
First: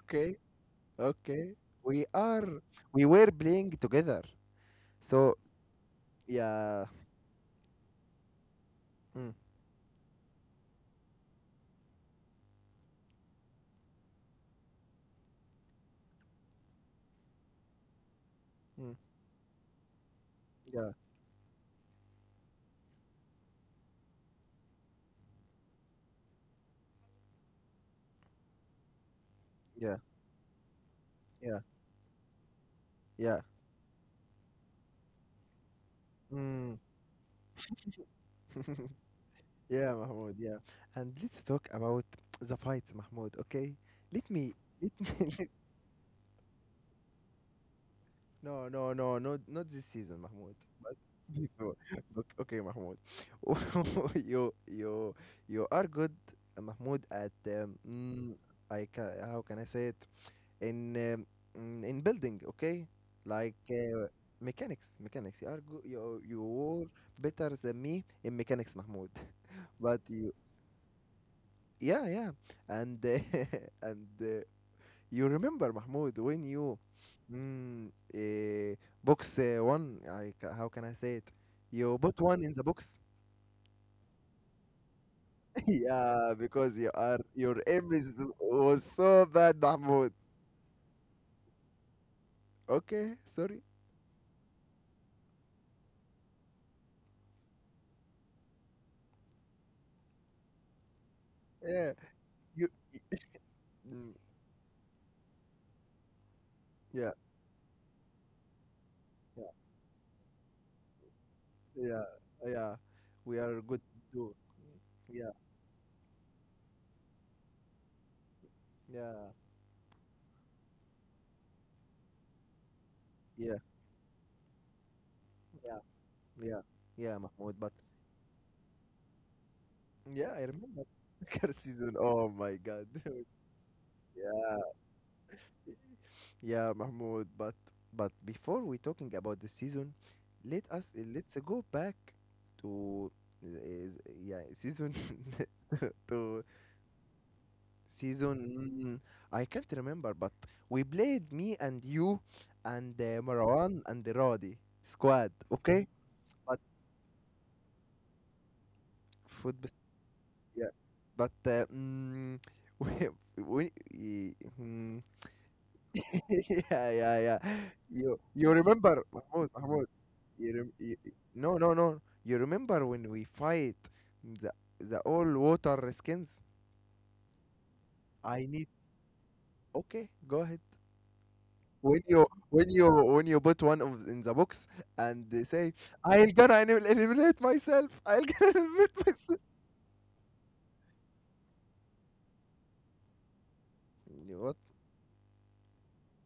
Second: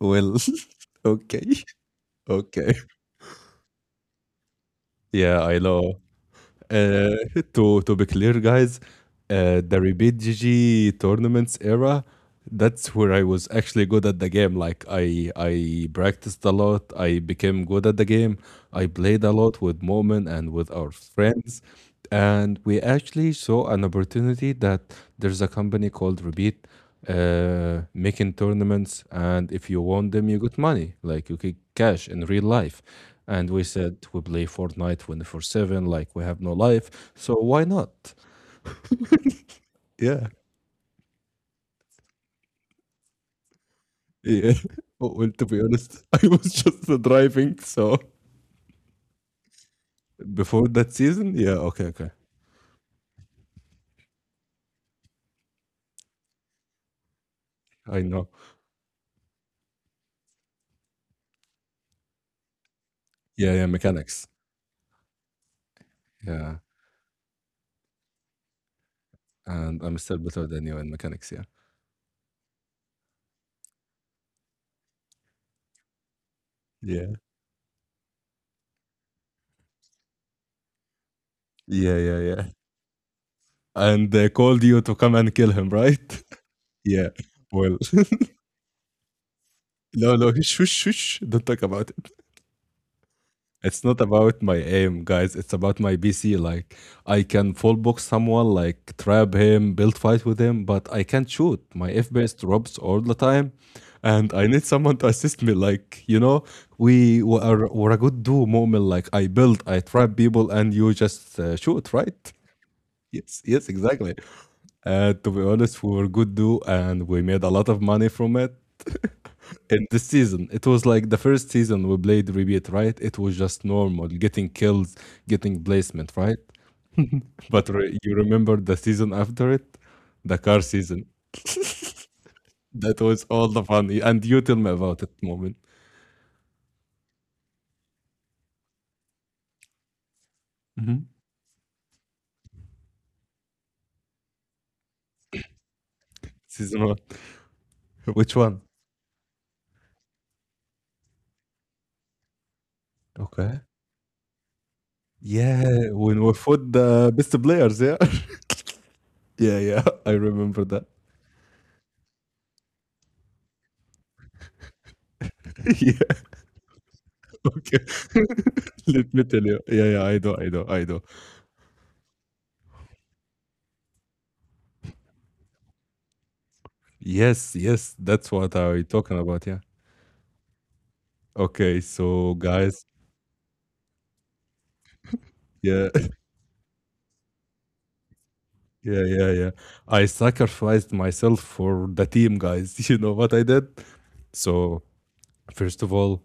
A: Well, okay,
B: okay. We are,
A: okay.
B: we were playing together. So
A: Yeah, I know.
B: yeah,
A: Uh, to be clear, guys,
B: mm,
A: the RBGG tournaments era, that's where I was actually good at the game. Like, I practiced a lot. I became good at the game. I
B: mm,
A: played a lot with Moment and with
B: yeah,
A: our friends, and we actually saw an opportunity that there's a company called Rebid, making tournaments, and if you
B: yeah,
A: won them, you got money, like you get
B: yeah,
A: cash in real life.
B: yeah.
A: And we said we play Fortnite 24/7, like we have no
B: Mm.
A: life, so why not?
B: Yeah,
A: Yeah,
B: Mahmoud. Yeah. And let's talk about the fights, Mahmoud. Okay. Let
A: yeah.
B: me, let
A: Oh, well, to
B: me.
A: be honest, I was just driving, so
B: No, no, no, not this season, Mahmoud.
A: before that
B: But
A: season, yeah,
B: before,
A: okay, okay,
B: okay, okay, Mahmoud, you you are good, Mahmoud, at
A: I know.
B: I ca how can I say it in in building, okay?
A: Yeah,
B: Like
A: yeah, mechanics.
B: mechanics, mechanics. You are good. You
A: Yeah,
B: were better than me in mechanics, Mahmoud.
A: and I'm
B: But
A: still
B: you,
A: better than you in mechanics. Yeah,
B: yeah, yeah, and and you remember Mahmoud when you
A: yeah,
B: mm, eh, box one? How can I say it?
A: yeah,
B: You
A: yeah,
B: put one
A: yeah.
B: in the box.
A: And they called you to come and kill him, right?
B: Yeah, because you
A: Yeah.
B: are your
A: Well,
B: was so bad, Mahmoud.
A: no, no, shush, shush. Shush. Don't talk about it.
B: Okay, sorry.
A: It's not about my aim, guys. It's about my BC. Like, I can full box someone, like, trap him, build fight with him, but I can't shoot.
B: Yeah,
A: My FPS
B: you.
A: drops all the
B: y-
A: time,
B: mm,
A: and I need someone to assist me. Like, you know,
B: yeah,
A: we're a good duo moment. Like, I
B: yeah,
A: build, I trap people, and you just shoot,
B: yeah,
A: right?
B: yeah. We
A: Yes,
B: are
A: yes,
B: good
A: exactly.
B: too.
A: To
B: Yeah,
A: be honest, we were good duo, and we made a lot of money from it.
B: yeah,
A: In this season it was like the first season we played repeat, right? It was
B: yeah,
A: just normal, getting kills, getting
B: yeah,
A: placement, right?
B: yeah, yeah, Mahmoud.
A: But
B: But
A: you remember the season after it,
B: yeah,
A: the
B: I
A: car
B: remember.
A: season?
B: Car season. Oh my God.
A: That was all the fun. And you tell
B: yeah.
A: me about it, moment.
B: Yeah, Mahmoud, but before we talking about the season,
A: Mhm.
B: let's go back to uh, yeah, season to
A: Season one.
B: season
A: Which one?
B: I can't remember, but we played me and you and
A: Okay,
B: Marwan and the Rodi squad, okay?
A: yeah, when we
B: But
A: fought the best players, yeah.
B: food
A: Yeah,
B: bes-
A: yeah, I remember
B: yeah,
A: that.
B: but we, we y- mm,
A: Yeah.
B: yeah, yeah, yeah.
A: Okay.
B: You you remember
A: Let me tell
B: Mahmoud,
A: you, yeah,
B: Mahmoud.
A: yeah, I do, I
B: You,
A: do,
B: rem-
A: I
B: you
A: do.
B: No, you remember when we fight the the all water skins?
A: Yes, yes, that's
B: I
A: what
B: need.
A: I talking about, yeah.
B: Okay, go ahead.
A: Okay,
B: When you
A: so
B: when
A: guys,
B: you when you put one of in the box and they say,
A: yeah,
B: "I'll gonna eliminate myself. I'll gonna eliminate
A: yeah, yeah,
B: myself."
A: yeah. I sacrificed myself for the team, guys. You know what I did?
B: You What?
A: So, first of all,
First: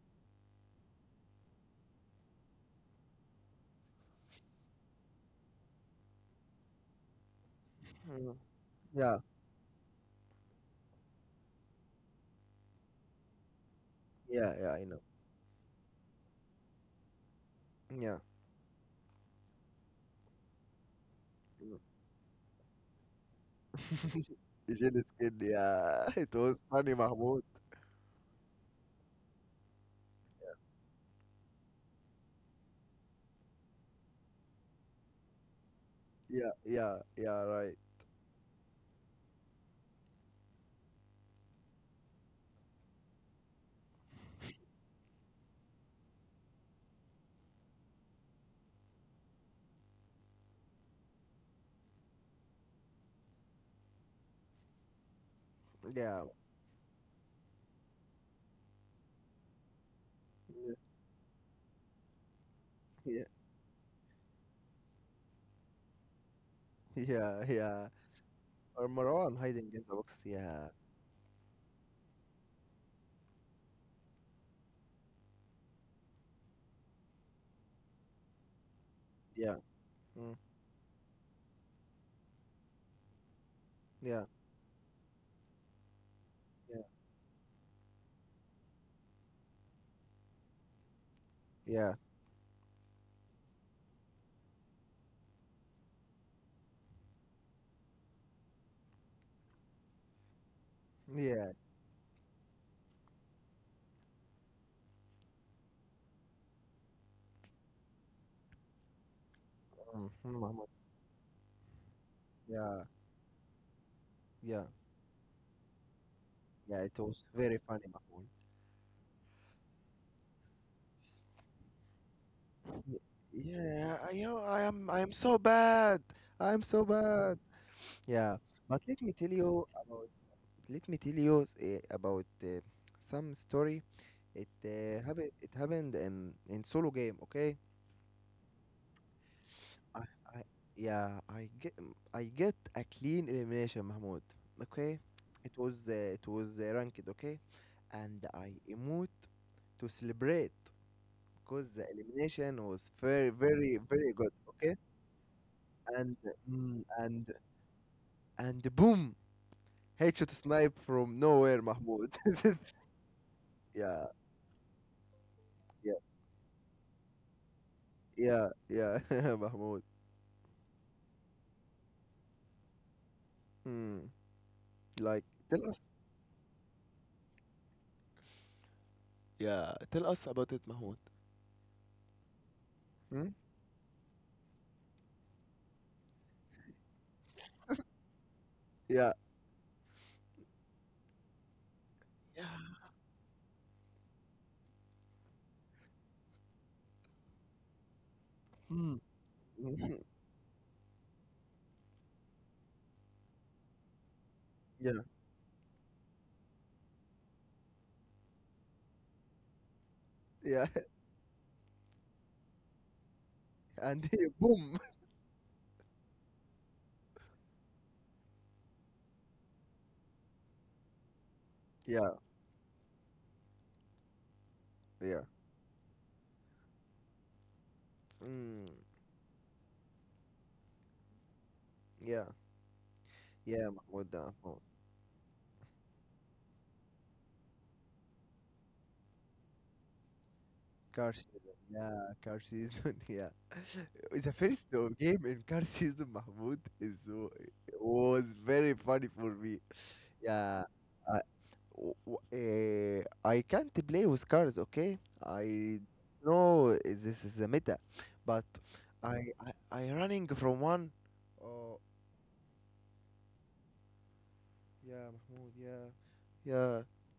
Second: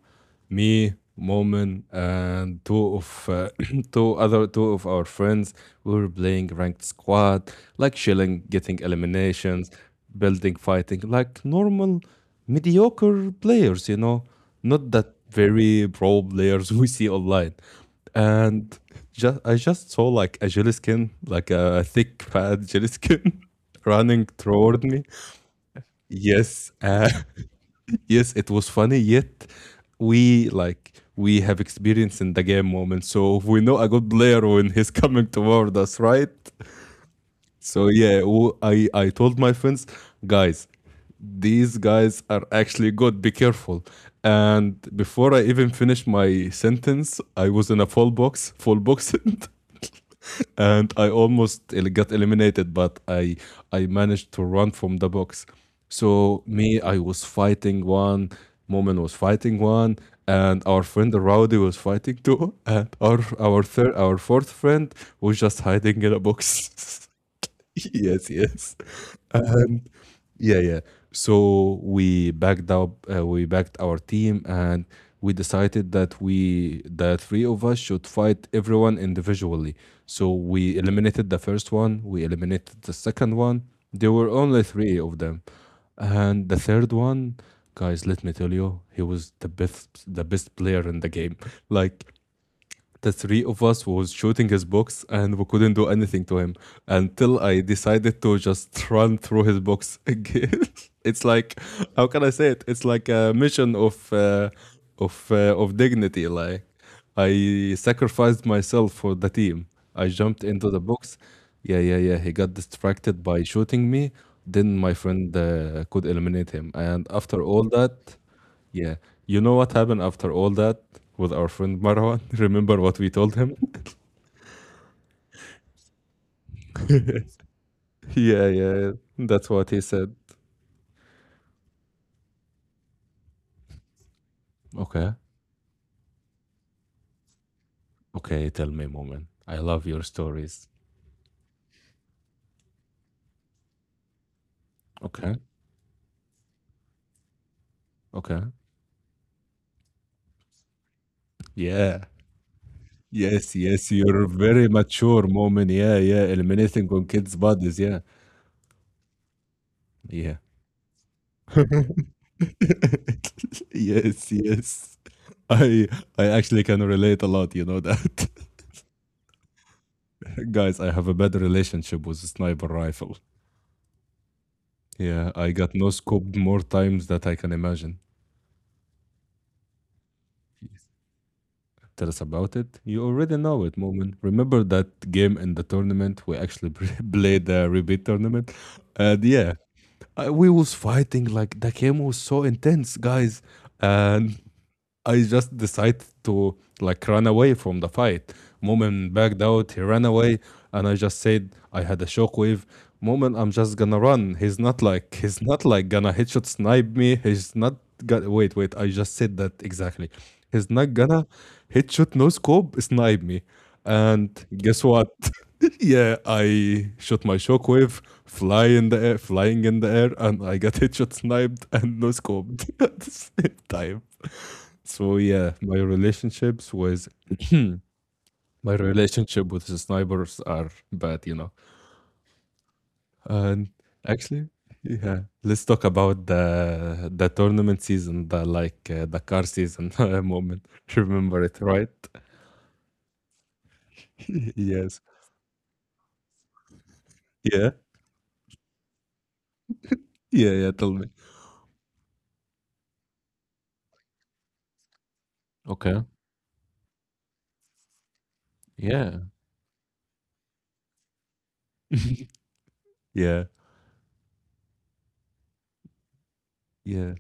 A: me, Momin, and two of two other two of our friends, we were playing ranked squad, like
B: Mm.
A: chilling, getting
B: Yeah,
A: eliminations, building, fighting, like normal mediocre players, you know,
B: yeah. I
A: not
B: know.
A: that very pro players we see online.
B: Yeah.
A: And just I just saw like a jelly skin, like
B: Mm.
A: a thick fat jelly skin running toward
B: Jin
A: me.
B: skin. Yeah, it was
A: Yes,
B: funny, Mahmoud.
A: yes, it was funny, yet we like, we have experience in the game moment, so we know a good player when he's coming toward us, right?
B: Yeah, yeah, yeah. Right.
A: So yeah, I told my friends, guys, these guys are actually good. Be careful. And before I even finished my sentence, I was in a fall box, and I almost got eliminated, but I managed to run from the box.
B: Yeah.
A: So me, I was fighting one, Moment was fighting one, and our friend Rowdy was fighting two, and our
B: Yeah,
A: our third our fourth friend was just hiding in a box.
B: yeah, yeah.
A: Yes, yes.
B: Or Marwan hiding in
A: And
B: the box.
A: yeah,
B: Yeah.
A: yeah. So we backed up, we backed our team, and we decided that we, the three of us, should fight everyone
B: Yeah.
A: individually. So
B: Mm.
A: we eliminated the first one, we eliminated the second one. There
B: Yeah.
A: were only three of them, and the
B: Yeah.
A: third one, guys. Let me tell you, he was the best player in the game.
B: Yeah.
A: Like the three of us was shooting his books and we couldn't do anything to him until I decided to just run through his books again. It's
B: Yeah.
A: like, how can I say it? It's like a mission of dignity. Like I sacrificed myself for the team. I
B: Mm. Mm,
A: jumped into
B: Mahmoud.
A: the books. Yeah, yeah, yeah. He got
B: Yeah.
A: distracted by shooting me.
B: Yeah.
A: Then my friend could eliminate him.
B: Yeah. It
A: And
B: was
A: after
B: very
A: all
B: funny,
A: that,
B: Mahmoud.
A: yeah. You know what happened after all that with our friend Marwan? Remember what
B: Y-
A: we told him?
B: Yeah, I know I am so bad. I am so bad. Yeah.
A: Yeah,
B: But
A: yeah.
B: let me tell
A: That's
B: you
A: what he
B: about
A: said.
B: let me tell you about some story. It uh,
A: Okay.
B: happened it happened in solo game, okay?
A: Okay, tell me, moment. I love
B: I,
A: your
B: I
A: stories.
B: yeah, I get a clean elimination, Mahmoud. Okay,
A: Okay.
B: it was ranked. Okay, and
A: Okay.
B: I emote to celebrate because the
A: Yeah.
B: elimination was
A: Yes, yes.
B: very
A: You're
B: good.
A: very
B: Okay,
A: mature, moment. Yeah,
B: and
A: yeah.
B: mm,
A: Eliminating on kids'
B: and
A: bodies. Yeah.
B: and boom, headshot
A: Yeah.
B: snipe from nowhere, Mahmoud. yeah
A: Yes, yes. I
B: yeah
A: I actually can relate a lot, you know that.
B: yeah, Mahmoud.
A: Guys, I have a bad relationship with a sniper rifle.
B: Hmm. Like
A: Yeah, I
B: tell
A: got
B: us.
A: no scoped more times that I can imagine.
B: Yeah, tell us about it,
A: Yes.
B: Mahmoud.
A: Tell us about it. You
B: Hmm?
A: already know it, Moment. Remember that game in the tournament? We actually played the rebate tournament.
B: Yeah.
A: And yeah, we was fighting, like the game was so
B: Yeah.
A: intense, guys. And I just decided to like run away from the fight.
B: Hmm.
A: Moment backed out, he ran away, and I just said I had a shockwave. Moment, I'm just gonna run. He's not,
B: yeah.
A: like, he's not, like, gonna headshot snipe me. He's not gonna wait, wait. I just said that exactly. He's
B: yeah,
A: not gonna headshot no scope snipe me.
B: and he
A: And
B: boom.
A: guess what? Yeah, I shot my shockwave, fly in the air, flying in the air, and I got headshot sniped and no
B: Yeah,
A: scoped at the same time. So
B: yeah.
A: yeah, my relationships with
B: Mm,
A: my relationship with the snipers are bad, you know.
B: yeah,
A: And
B: yeah, Mahmoud
A: actually,
B: Mahmoud.
A: yeah, let's talk about the tournament season, the car season moment.
B: Car
A: Remember
B: season,
A: it, right?
B: yeah, car season, yeah. The first
A: Yes.
B: game in car season, Mahmoud,
A: Yeah.
B: was very funny for me.
A: Yeah.
B: Yeah,
A: Yeah. Tell me.
B: I, w- w- uh, I can't play with cars, okay? I
A: Okay.
B: know this is a meta, but
A: Yeah.
B: I running from one. Oh,
A: Yeah.
B: yeah, Mahmoud, yeah, yeah.
A: Yeah.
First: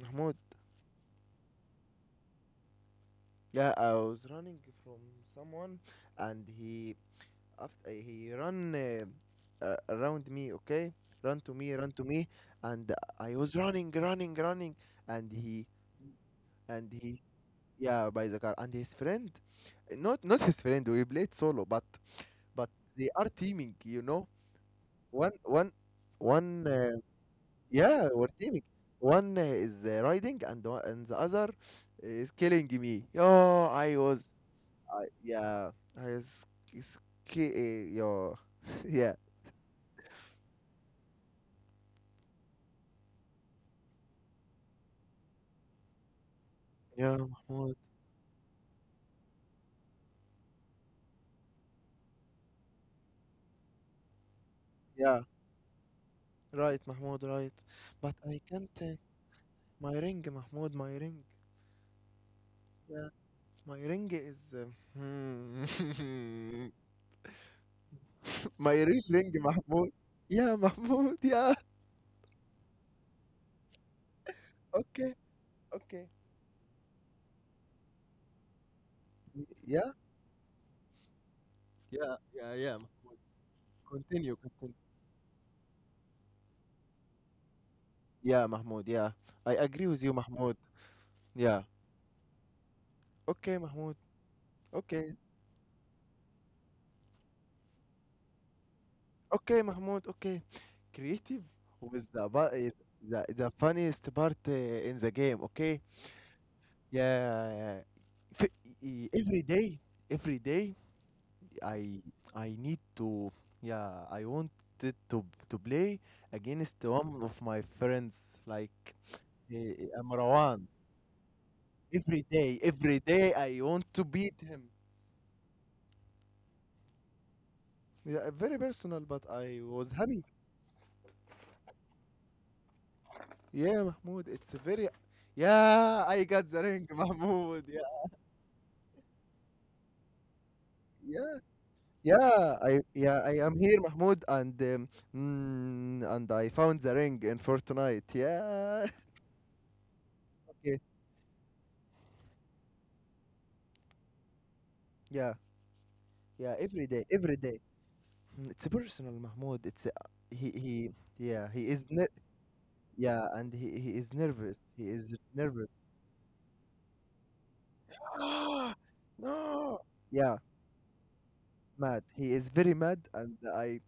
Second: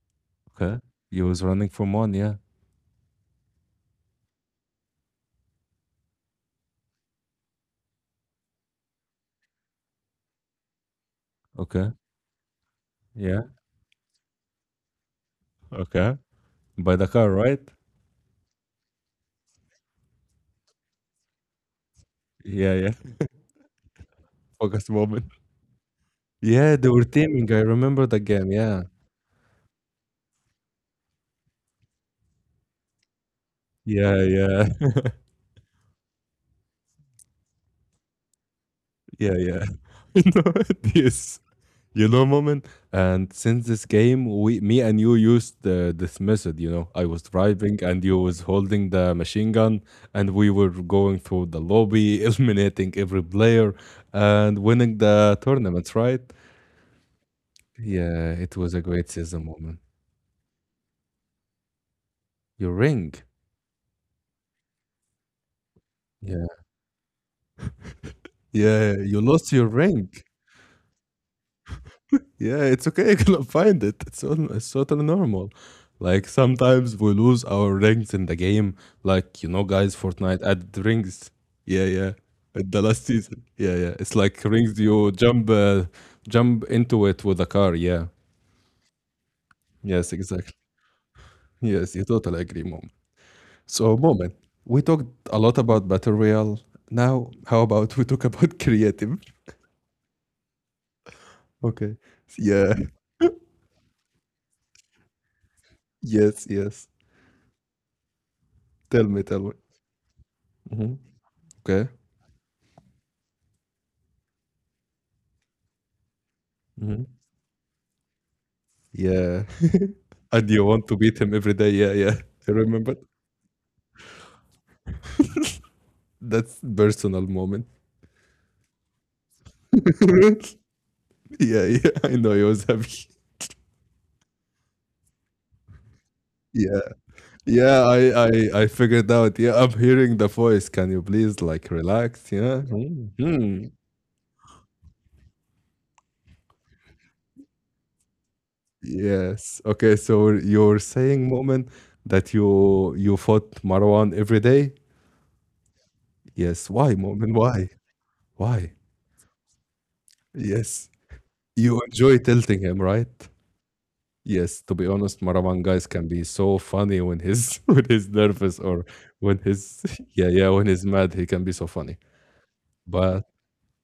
B: Mahmoud.
A: Okay. You was running from one. Yeah.
B: Yeah, I was running from someone, and he after he ran around me. Okay,
A: Okay.
B: run to me, and I
A: Yeah.
B: was running, and
A: Okay. By the
B: he
A: car, right?
B: yeah by the car and his friend, not his friend. We played solo, but but
A: Yeah. Yeah.
B: they are teaming. You know,
A: Focus moment.
B: one one one
A: Yeah, they were teaming. I
B: yeah,
A: remember the
B: we're
A: game.
B: teaming.
A: Yeah,
B: One is riding, and the other is killing me. Oh, I
A: yeah,
B: was
A: yeah,
B: I yeah, I s- ski your yeah.
A: yeah, yeah. You know this, moment. And since this game, we, me, and you used this method. You know, I
B: Yeah,
A: was
B: Mahmoud.
A: driving, and you was holding the machine gun, and we were going through the lobby, eliminating every player, and winning
B: Yeah.
A: the tournaments. Right?
B: Right, Mahmoud, right. But
A: Yeah,
B: I
A: it
B: can't
A: was a
B: take
A: great season moment.
B: my ring, Mahmoud, my ring.
A: Your
B: Yeah,
A: ring.
B: my ring is.
A: Yeah,
B: Hmm. My
A: yeah.
B: real
A: You
B: ring
A: lost your
B: Mahmoud.
A: ring.
B: Yeah, Mahmoud. Yeah.
A: Yeah, it's okay. You cannot find it. It's on, it's totally
B: Okay.
A: normal.
B: Okay.
A: Like sometimes we lose our rings in the game. Like, you know,
B: Yeah.
A: guys, Fortnite added rings. Yeah, yeah.
B: Yeah,
A: At the last
B: Mahmoud.
A: season. Yeah, yeah. It's
B: Continue,
A: like
B: continue.
A: rings. You jump into it with a car. Yeah.
B: Yeah, Mahmoud, yeah. I agree with you,
A: Yes, exactly.
B: Mahmoud. Yeah.
A: Yes, you totally agree, mom.
B: Okay, Mahmoud.
A: So, moment. We talked
B: Okay.
A: a lot about battle royale. Now, how about we talk about creative?
B: Okay, Mahmoud. Okay. Creative
A: Okay.
B: is
A: Yeah.
B: the funniest part in the game, okay?
A: Yes. Yes.
B: Yeah. f- e-
A: Tell me.
B: every
A: Tell me.
B: day, every day
A: Hmm. Okay.
B: I I need to I wanted to play against one of my friends like
A: Yeah. And
B: Amrawan.
A: you want to beat him every day. Yeah, yeah. I
B: Every
A: remember.
B: day I want to beat him.
A: That's personal moment.
B: Yeah, very personal, but I was happy.
A: Yeah, yeah. I know he was happy.
B: Yeah mahmoud it's a very Yeah, I got the
A: Yeah.
B: ring, Mahmoud, yeah.
A: Yeah, I figured out. Yeah, I'm hearing the voice. Can you
B: Yeah.
A: please, like, relax?
B: Yeah,
A: Yeah.
B: I I am
A: Hmm.
B: here, Mahmoud, and and I found the ring in Fortnite. Yeah.
A: Yes. Okay, so
B: Okay.
A: you're saying moment that you fought Marwan every day?
B: Yeah. Yeah.
A: Yes.
B: Every
A: Why,
B: day. Every
A: moment?
B: day.
A: Why?
B: It's
A: Why?
B: personal, Mahmoud. It's he he.
A: Yes.
B: Yeah.
A: You enjoy tilting him, right?
B: Yeah, and he is nervous.
A: Yes, to
B: He
A: be
B: is
A: honest, Maravan
B: nervous.
A: guys can be so funny when he's when he's nervous, or when
B: No.
A: he's yeah,
B: Yeah,
A: yeah, when he's mad, he can be so funny.
B: mad. He is very mad,
A: But
B: and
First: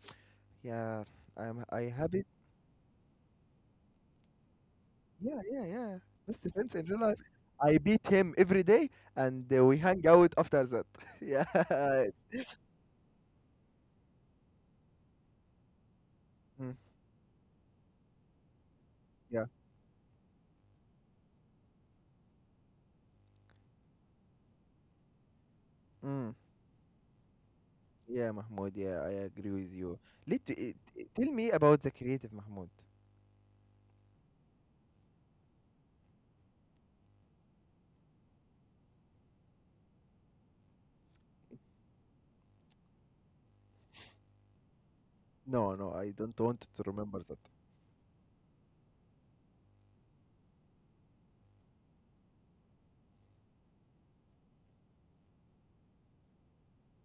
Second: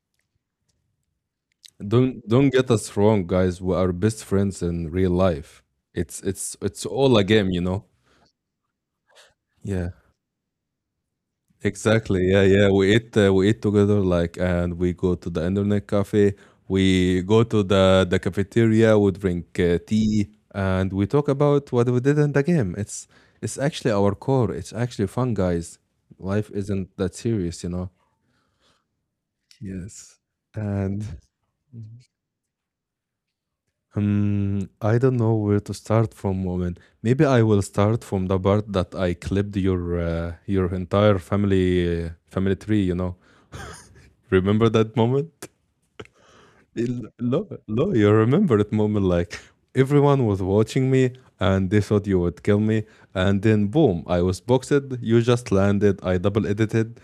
B: yeah I'm I happy.
A: don't get us wrong, guys. We are best friends in real
B: Yeah,
A: life.
B: yeah, yeah.
A: It's
B: Best
A: it's
B: friends
A: it's
B: in real
A: all
B: life.
A: a game, you
B: I
A: know.
B: beat him every day, and we
A: Yeah,
B: hang out after that. yeah,
A: exactly. Yeah, yeah. We eat together, like, and we go to the internet cafe.
B: mm,
A: We go to the cafeteria, we
B: yeah,
A: drink tea, and we talk about what we did in the game. It's actually our core. It's actually fun, guys.
B: mm,
A: Life isn't that serious, you know.
B: yeah, Mahmoud. Yeah, I agree with you.
A: Yes.
B: Let eh,
A: And
B: Tell me about the creative, Mahmoud.
A: I don't know where to start from, woman. Maybe I will start from the part that I clipped your entire family tree, you know. Remember that moment?
B: No, no, I don't want to remember that.
A: No, no, you remember that moment, like, everyone was watching me, and they thought you would kill me, and then boom, I was boxed. You just landed. I double edited,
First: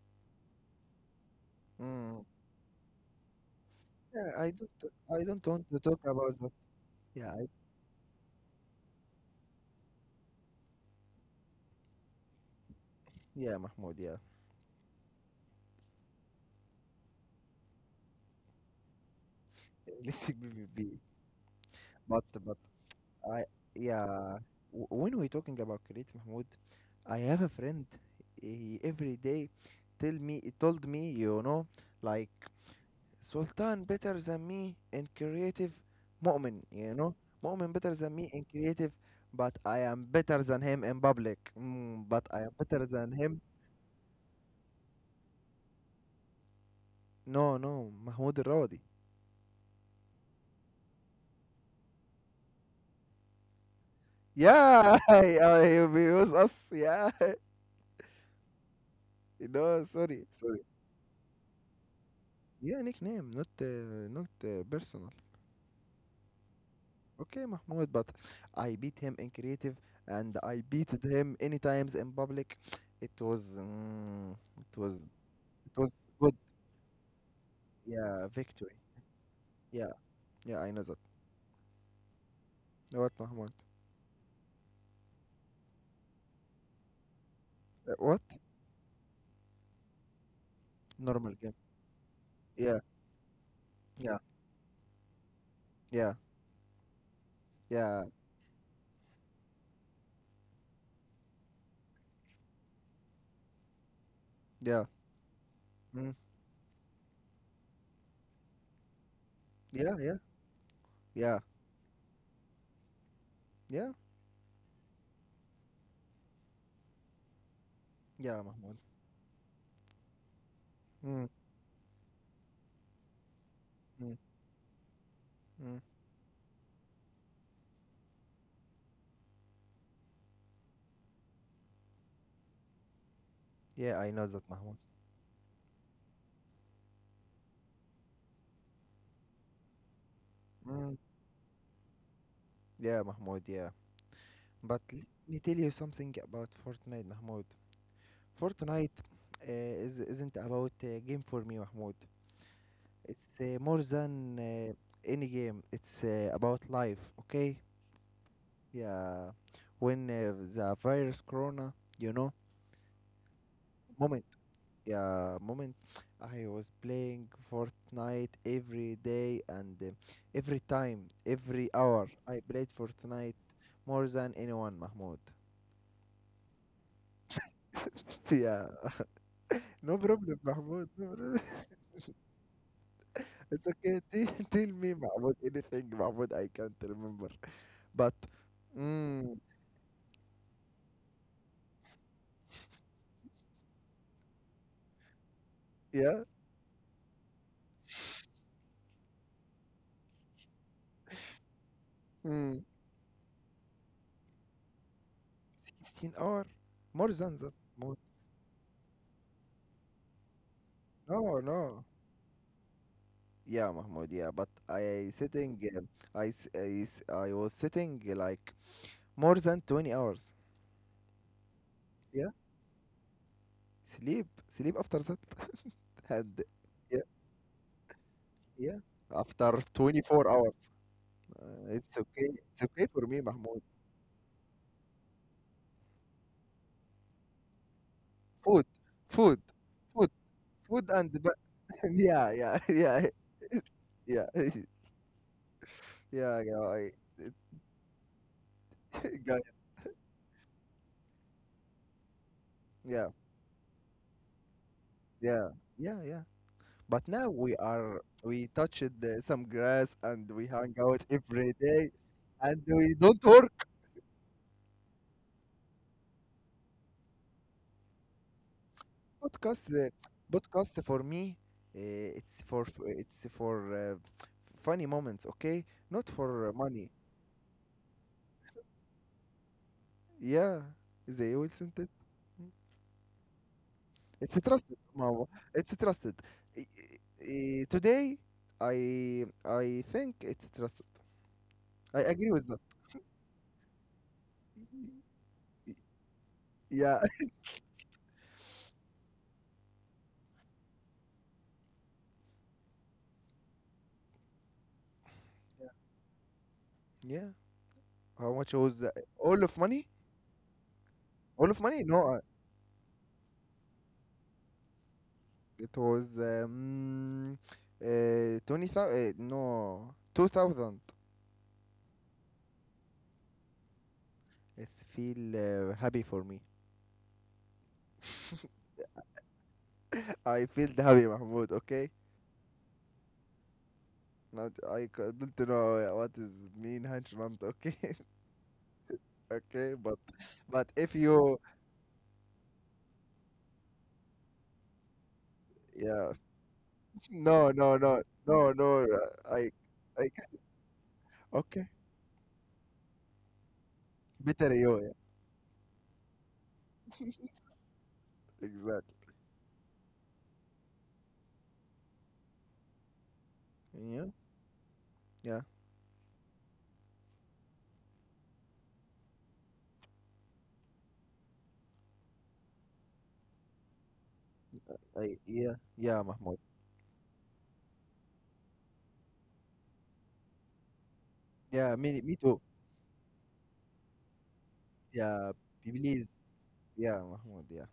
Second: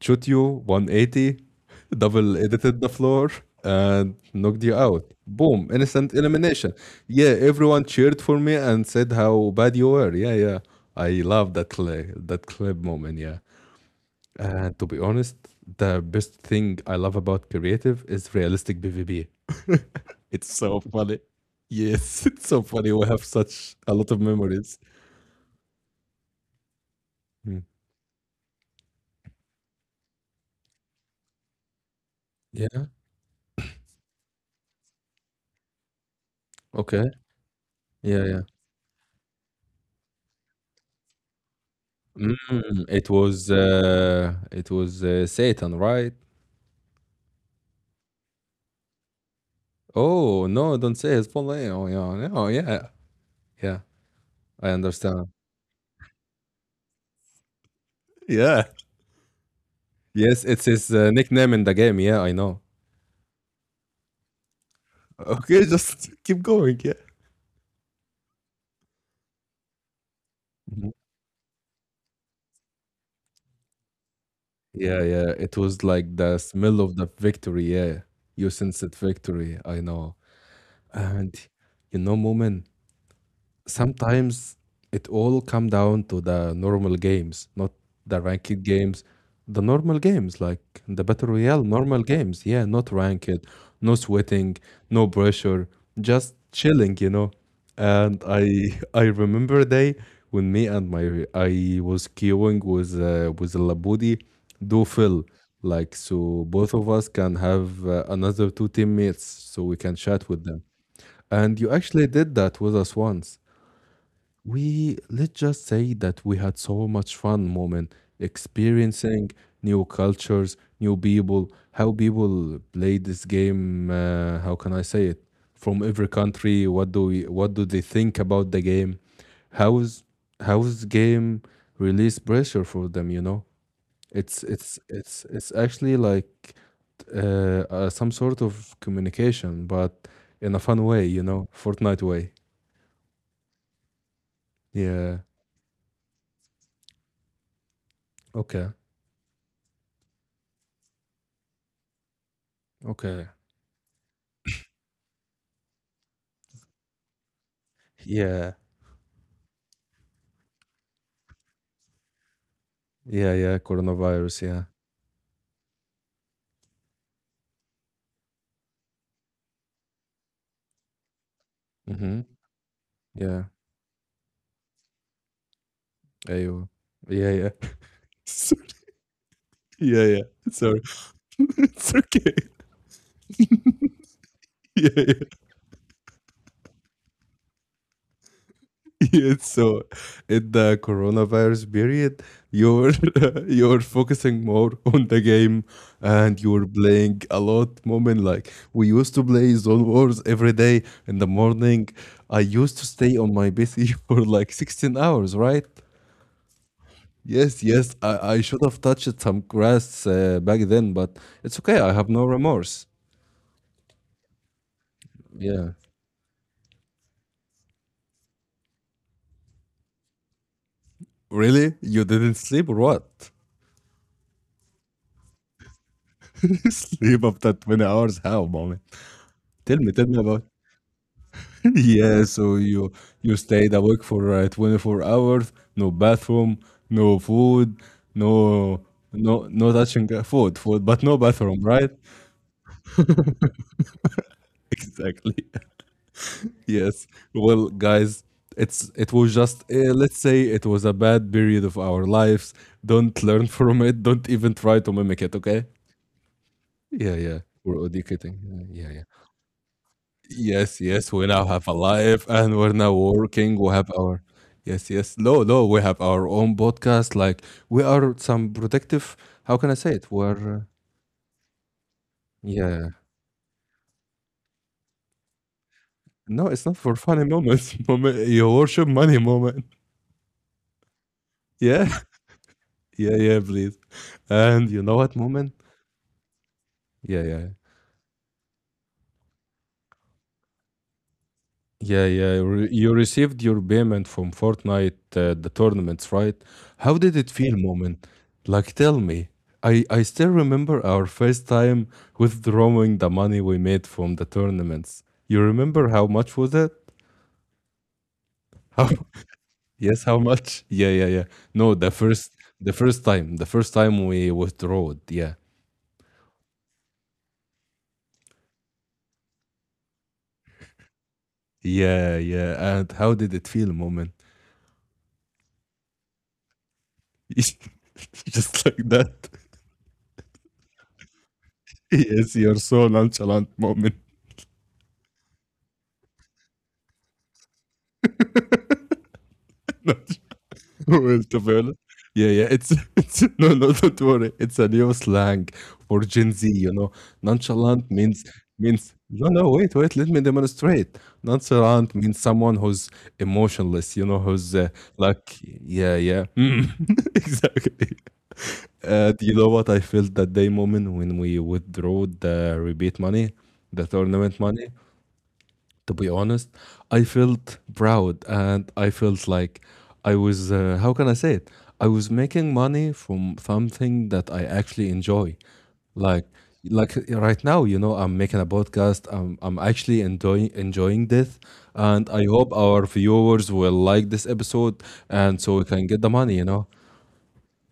A: shoot you 180,
B: Mm.
A: double edited the floor, and
B: Yeah, I
A: knocked you
B: don't.
A: out.
B: I don't
A: Boom,
B: want to talk
A: instant
B: about that.
A: elimination. Yeah,
B: Yeah, I,
A: everyone cheered for me and said how bad you were. Yeah, yeah. I love that clip moment. Yeah.
B: yeah, Mahmoud. Yeah,
A: And to be honest, the best thing I love about creative is realistic PvP.
B: let's
A: It's
B: be.
A: so
B: be-
A: funny. Yes, it's
B: But
A: so funny. We have
B: I
A: such a lot of
B: yeah.
A: memories.
B: W- When we talking about creative, Mahmoud, I have a
A: Mm.
B: friend. He every day tell me he told me, you know, like
A: Yeah.
B: Sultan better than me in creative, Mu'min, you
A: Okay.
B: know, Mu'min better than
A: Yeah.
B: me
A: Yeah.
B: in creative, but I am better than him in public. But I am better
A: Mm, it
B: than him.
A: was. Uh, it was uh, Satan, right?
B: No no Mahmoud Rawdi.
A: Oh no! Don't say his full name. Oh yeah. Oh yeah. Yeah. I
B: Yeah,
A: understand.
B: I abuse us. Yeah,
A: Yeah.
B: no, sorry,
A: Yes,
B: sorry.
A: it's his nickname in the game. Yeah, I know.
B: Yeah, nickname, not not person.
A: Okay, just keep going. Yeah.
B: Okay, Mahmoud, but I beat him in creative and I
A: Mhm.
B: beat him any times in public. It was, mm, it was,
A: Yeah. Yeah. It
B: it
A: was
B: was
A: like
B: good.
A: the smell of the victory. Yeah.
B: Yeah,
A: You
B: victory.
A: sense it victory. I
B: Yeah,
A: know.
B: yeah, I know that.
A: And, you know, Moomin,
B: What, Mahmoud?
A: sometimes it all come down to the normal games, not the
B: What?
A: ranked games. The normal games, like the Battle
B: Normal game.
A: Royale, normal games. Yeah,
B: Yeah,
A: not ranked, no
B: yeah,
A: sweating, no pressure,
B: yeah,
A: just chilling, you know.
B: yeah,
A: And I I remember a day when me and my I was queuing with with Labudi,
B: yeah,
A: do fill, like,
B: mm,
A: so both of us can have another two teammates, so we
B: yeah,
A: can
B: yeah,
A: chat with them.
B: yeah,
A: And you actually did that with us once.
B: yeah,
A: We let's just say that we had so much fun moment,
B: yeah, Mahmoud.
A: experiencing new cultures, new
B: Mm,
A: people, how people play this game,
B: mm,
A: how can I say it,
B: mm.
A: from every country. What do we what do they think about the game? How's how's game release pressure for them, you know?
B: Yeah, I know
A: it's
B: that, Mahmoud.
A: it's it's it's actually like some sort of communication, but in a fun
B: Mm,
A: way, you know, Fortnite way.
B: yeah, Mahmoud. Yeah, but let
A: Yeah.
B: me tell you something about Fortnite, Mahmoud.
A: Okay.
B: Fortnite isn't about a game for me, Mahmoud.
A: Okay.
B: It's more than any game. It's about life, okay?
A: Yeah.
B: Yeah. When the virus corona, you know,
A: Yeah, yeah,
B: moment,
A: coronavirus, yeah.
B: yeah, moment, I was playing Fortnite every day, and every time, every hour,
A: Mhm.
B: I played Fortnite
A: Yeah.
B: more than anyone, Mahmoud.
A: Ayo. Yeah, yeah. Sorry.
B: yeah. No
A: Yeah, yeah.
B: problem,
A: Sorry.
B: Mahmoud. No.
A: It's okay.
B: It's okay. Tell, tell
A: Yeah,
B: me
A: yeah.
B: Mahmoud. Anything, Mahmoud? I can't remember. But
A: Yeah,
B: mm,
A: so in the coronavirus period, you're you're focusing more on the game,
B: yeah,
A: and you're playing a lot moment, like we used to play Zone Wars every day in the morning. I
B: mm,
A: used to stay on my PC for like 16 hours, right?
B: 16 hour, more than that.
A: Yes, yes,
B: More.
A: I should have touched some grass back then, but
B: No,
A: it's okay.
B: no.
A: I have no remorse.
B: Yeah, Mahmoud. Yeah, but I sitting.
A: Yeah.
B: I was sitting like more than 20 hours.
A: Really? You
B: Yeah,
A: didn't sleep or what?
B: sleep after that and yeah
A: Sleep after 20 hours? How, mommy?
B: yeah after
A: Tell me
B: 24
A: about.
B: hours. It's
A: Yeah,
B: okay.
A: so
B: It's okay
A: you
B: for me,
A: you
B: Mahmoud.
A: stayed awake for 24 hours, no bathroom, no food,
B: Food,
A: no
B: food,
A: no
B: food,
A: touching food,
B: food,
A: but
B: and
A: no bathroom, right?
B: Yeah, yeah, yeah, yeah,
A: Exactly.
B: yeah, you know,
A: Yes. Well, guys, it's it
B: it,
A: was
B: got it.
A: just let's say it was a bad period of our lives.
B: Yeah,
A: Don't learn from it. Don't even try to mimic it.
B: yeah,
A: Okay?
B: yeah. But
A: Yeah,
B: now
A: yeah.
B: we
A: We're
B: are,
A: educating.
B: we touched
A: Yeah, yeah, yeah.
B: some grass and we hang
A: Yes,
B: out
A: yes. We now
B: every
A: have a
B: day
A: life, and
B: and
A: we're now
B: we don't
A: working.
B: work.
A: We have our yes, yes. No, no. We have our own podcast. Like, we are some protective. How can
B: Podcast,
A: I
B: uh,
A: say it? We're
B: podcast for me,
A: yeah.
B: it's for funny moments, okay? Not
A: No,
B: for
A: it's not
B: money.
A: for funny moments. Moment, your worship money moment.
B: Yeah, they will send
A: Yeah,
B: it.
A: yeah, yeah. Please.
B: It's
A: And
B: trusted,
A: you know what,
B: Mama.
A: Moment?
B: It's trusted. I-
A: Yeah, yeah.
B: I- Today, I think it's trusted. I
A: Yeah,
B: agree
A: yeah. You
B: with that.
A: re- you received your payment from Fortnite, the tournaments, right? How
B: Yeah,
A: did it feel, Moment? Like, tell me. I still remember our first time withdrawing the money we made from the tournaments. You remember how much was it?
B: yeah. How much was
A: How?
B: that? All of money?
A: Yes, how much? Yeah, yeah, yeah.
B: All of
A: No,
B: money?
A: the
B: No,
A: first the first time, the first time we withdrew. Yeah.
B: it was 20,000. No, 2,000.
A: Yeah, yeah. And how did it feel, Moment?
B: It's feel happy for me.
A: Just like that.
B: I feel happy, Mahmoud. Okay.
A: Yes, you're so nonchalant, Moment.
B: Not, I don't know what is mean hunch, okay. Okay, but if
A: No, well,
B: you,
A: to be honest. Yeah, yeah. It's it's no, no. Don't worry. It's a new slang for
B: yeah.
A: Gen Z. You know,
B: No, no,
A: nonchalant
B: no,
A: means
B: no, no.
A: means no,
B: I,
A: no. Wait, wait. Let
B: I,
A: me demonstrate.
B: okay.
A: Nonchalant means someone who's emotionless. You know,
B: Better
A: who's
B: you,
A: like, yeah, yeah. Mm. Exactly.
B: yeah. Exactly.
A: Do you know what I felt that day moment when we withdrew the rebate money, the
B: Yeah,
A: tournament money?
B: yeah.
A: To be honest, I felt proud, and I felt like how can I say it? I was making money from something that I actually enjoy.
B: Yeah, yeah,
A: Like,
B: Mahmoud.
A: like right now, you know, I'm making a podcast. I'm actually enjoying this,
B: Yeah, me,
A: and
B: me
A: I
B: too.
A: hope our viewers will like this episode,
B: Yeah,
A: and so we can get the
B: please.
A: money. You know,
B: Yeah, Mahmoud. Yeah,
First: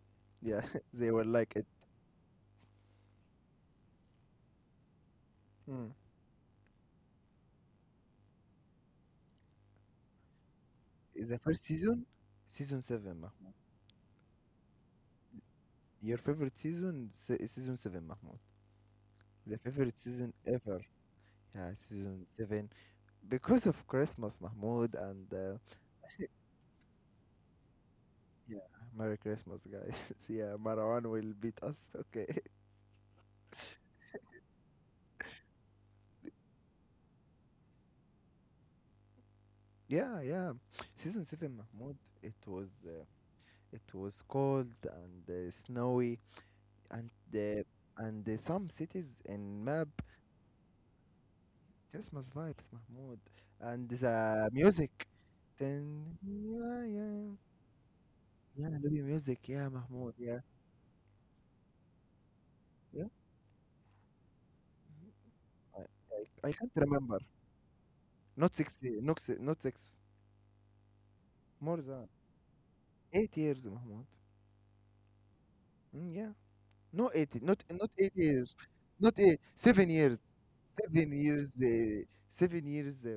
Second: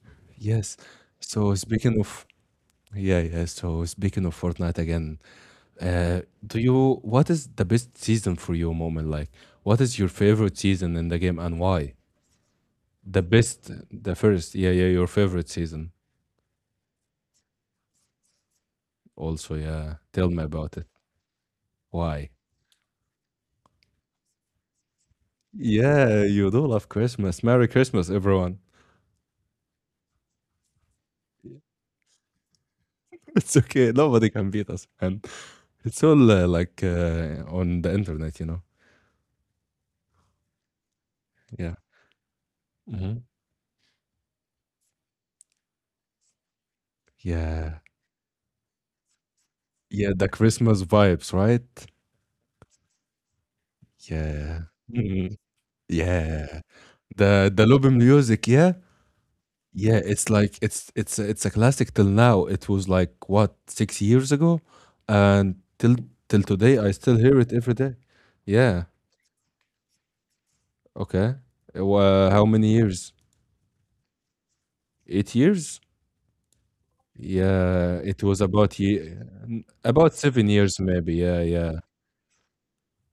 B: yeah.
A: yes.
B: They were like
A: So
B: it.
A: speaking of Yeah, yeah. So speaking of Fortnite again,
B: Mm.
A: do you what is the best season for you, moment? Like, what is your favorite season in the
B: Is
A: game,
B: The
A: and
B: first
A: why?
B: season, season
A: The
B: seven, Mahmoud.
A: best, the first, yeah, yeah, your favorite season.
B: Your favorite season, se season seven, Mahmoud.
A: Also,
B: The
A: yeah.
B: favorite
A: Tell
B: season
A: me about
B: ever.
A: it.
B: Yeah, season
A: Why?
B: seven. Because of Christmas, Mahmoud, and
A: Yeah, you do love Christmas. Merry Christmas, everyone.
B: yeah, Merry Christmas, guys. yeah, Marwan will beat us. Okay.
A: It's okay. Nobody can beat us, and it's all like on the internet, you know.
B: Yeah, yeah. Season seven,
A: Yeah.
B: Mahmoud. It was uh,
A: Mhm.
B: it was cold and snowy, and
A: Yeah.
B: some cities in map.
A: Yeah, the Christmas vibes, right?
B: Christmas vibes, Mahmoud. And the
A: Yeah.
B: music, then
A: Yeah,
B: yeah, yeah,
A: the Lofi music,
B: yeah,
A: yeah?
B: Libyan music, yeah,
A: Yeah,
B: Mahmoud,
A: it's
B: yeah,
A: like it's a classic till now. It was
B: yeah.
A: like, what, 6 years ago? And till
B: I can't
A: today I still
B: remember.
A: hear it every day. Yeah,
B: Not six.
A: okay.
B: More than
A: Wha how many years?
B: 8 years, Mahmoud.
A: 8 years?
B: Mm, yeah. No 80, not
A: Yeah,
B: 8
A: it was
B: years.
A: about
B: Not
A: ye
B: 8, 7
A: about
B: years.
A: 7 years
B: 7
A: maybe. Yeah,
B: years
A: yeah.
B: uh, 7 years uh,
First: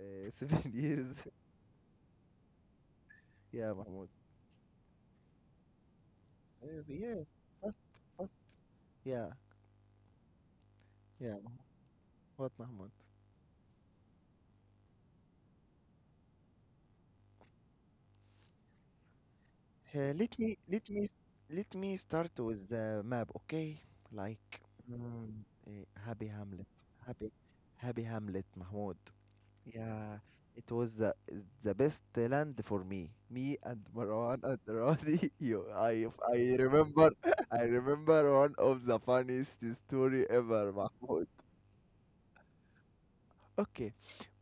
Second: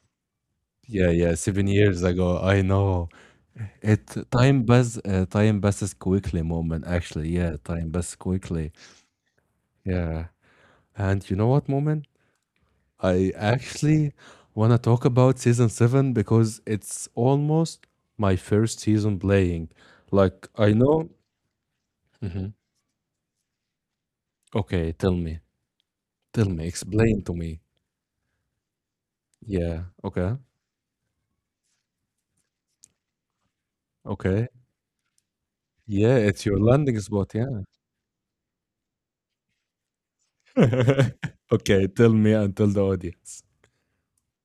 B: uh, 7
A: Yeah,
B: years.
A: yeah, 7 years ago. I know.
B: Yeah,
A: It
B: Mahmoud.
A: time pass Time passes quickly moment,
B: Yeah,
A: actually. Yeah,
B: fast
A: time passes
B: fast.
A: quickly.
B: Yeah.
A: Yeah. And
B: Yeah,
A: you know what, Moment?
B: what Mahmoud?
A: I actually want to talk about season 7, because it's almost my first season playing.
B: Uh, let me
A: Like, I
B: let me
A: know.
B: let me start
A: Mhm.
B: with the map, okay? Like
A: Okay, tell
B: mm,
A: me.
B: uh, Happy
A: Tell me.
B: Hamlet.
A: Explain
B: Happy
A: to me.
B: Happy Hamlet, Mahmoud.
A: Yeah.
B: Yeah,
A: Okay.
B: it was the best land for me. Me and Marwan
A: Okay.
B: and Rodi. You,
A: Yeah,
B: I
A: it's your landing
B: remember,
A: spot. Yeah.
B: I remember one of the funniest story ever, Mahmoud.
A: Okay, tell me and tell the audience.
B: Okay,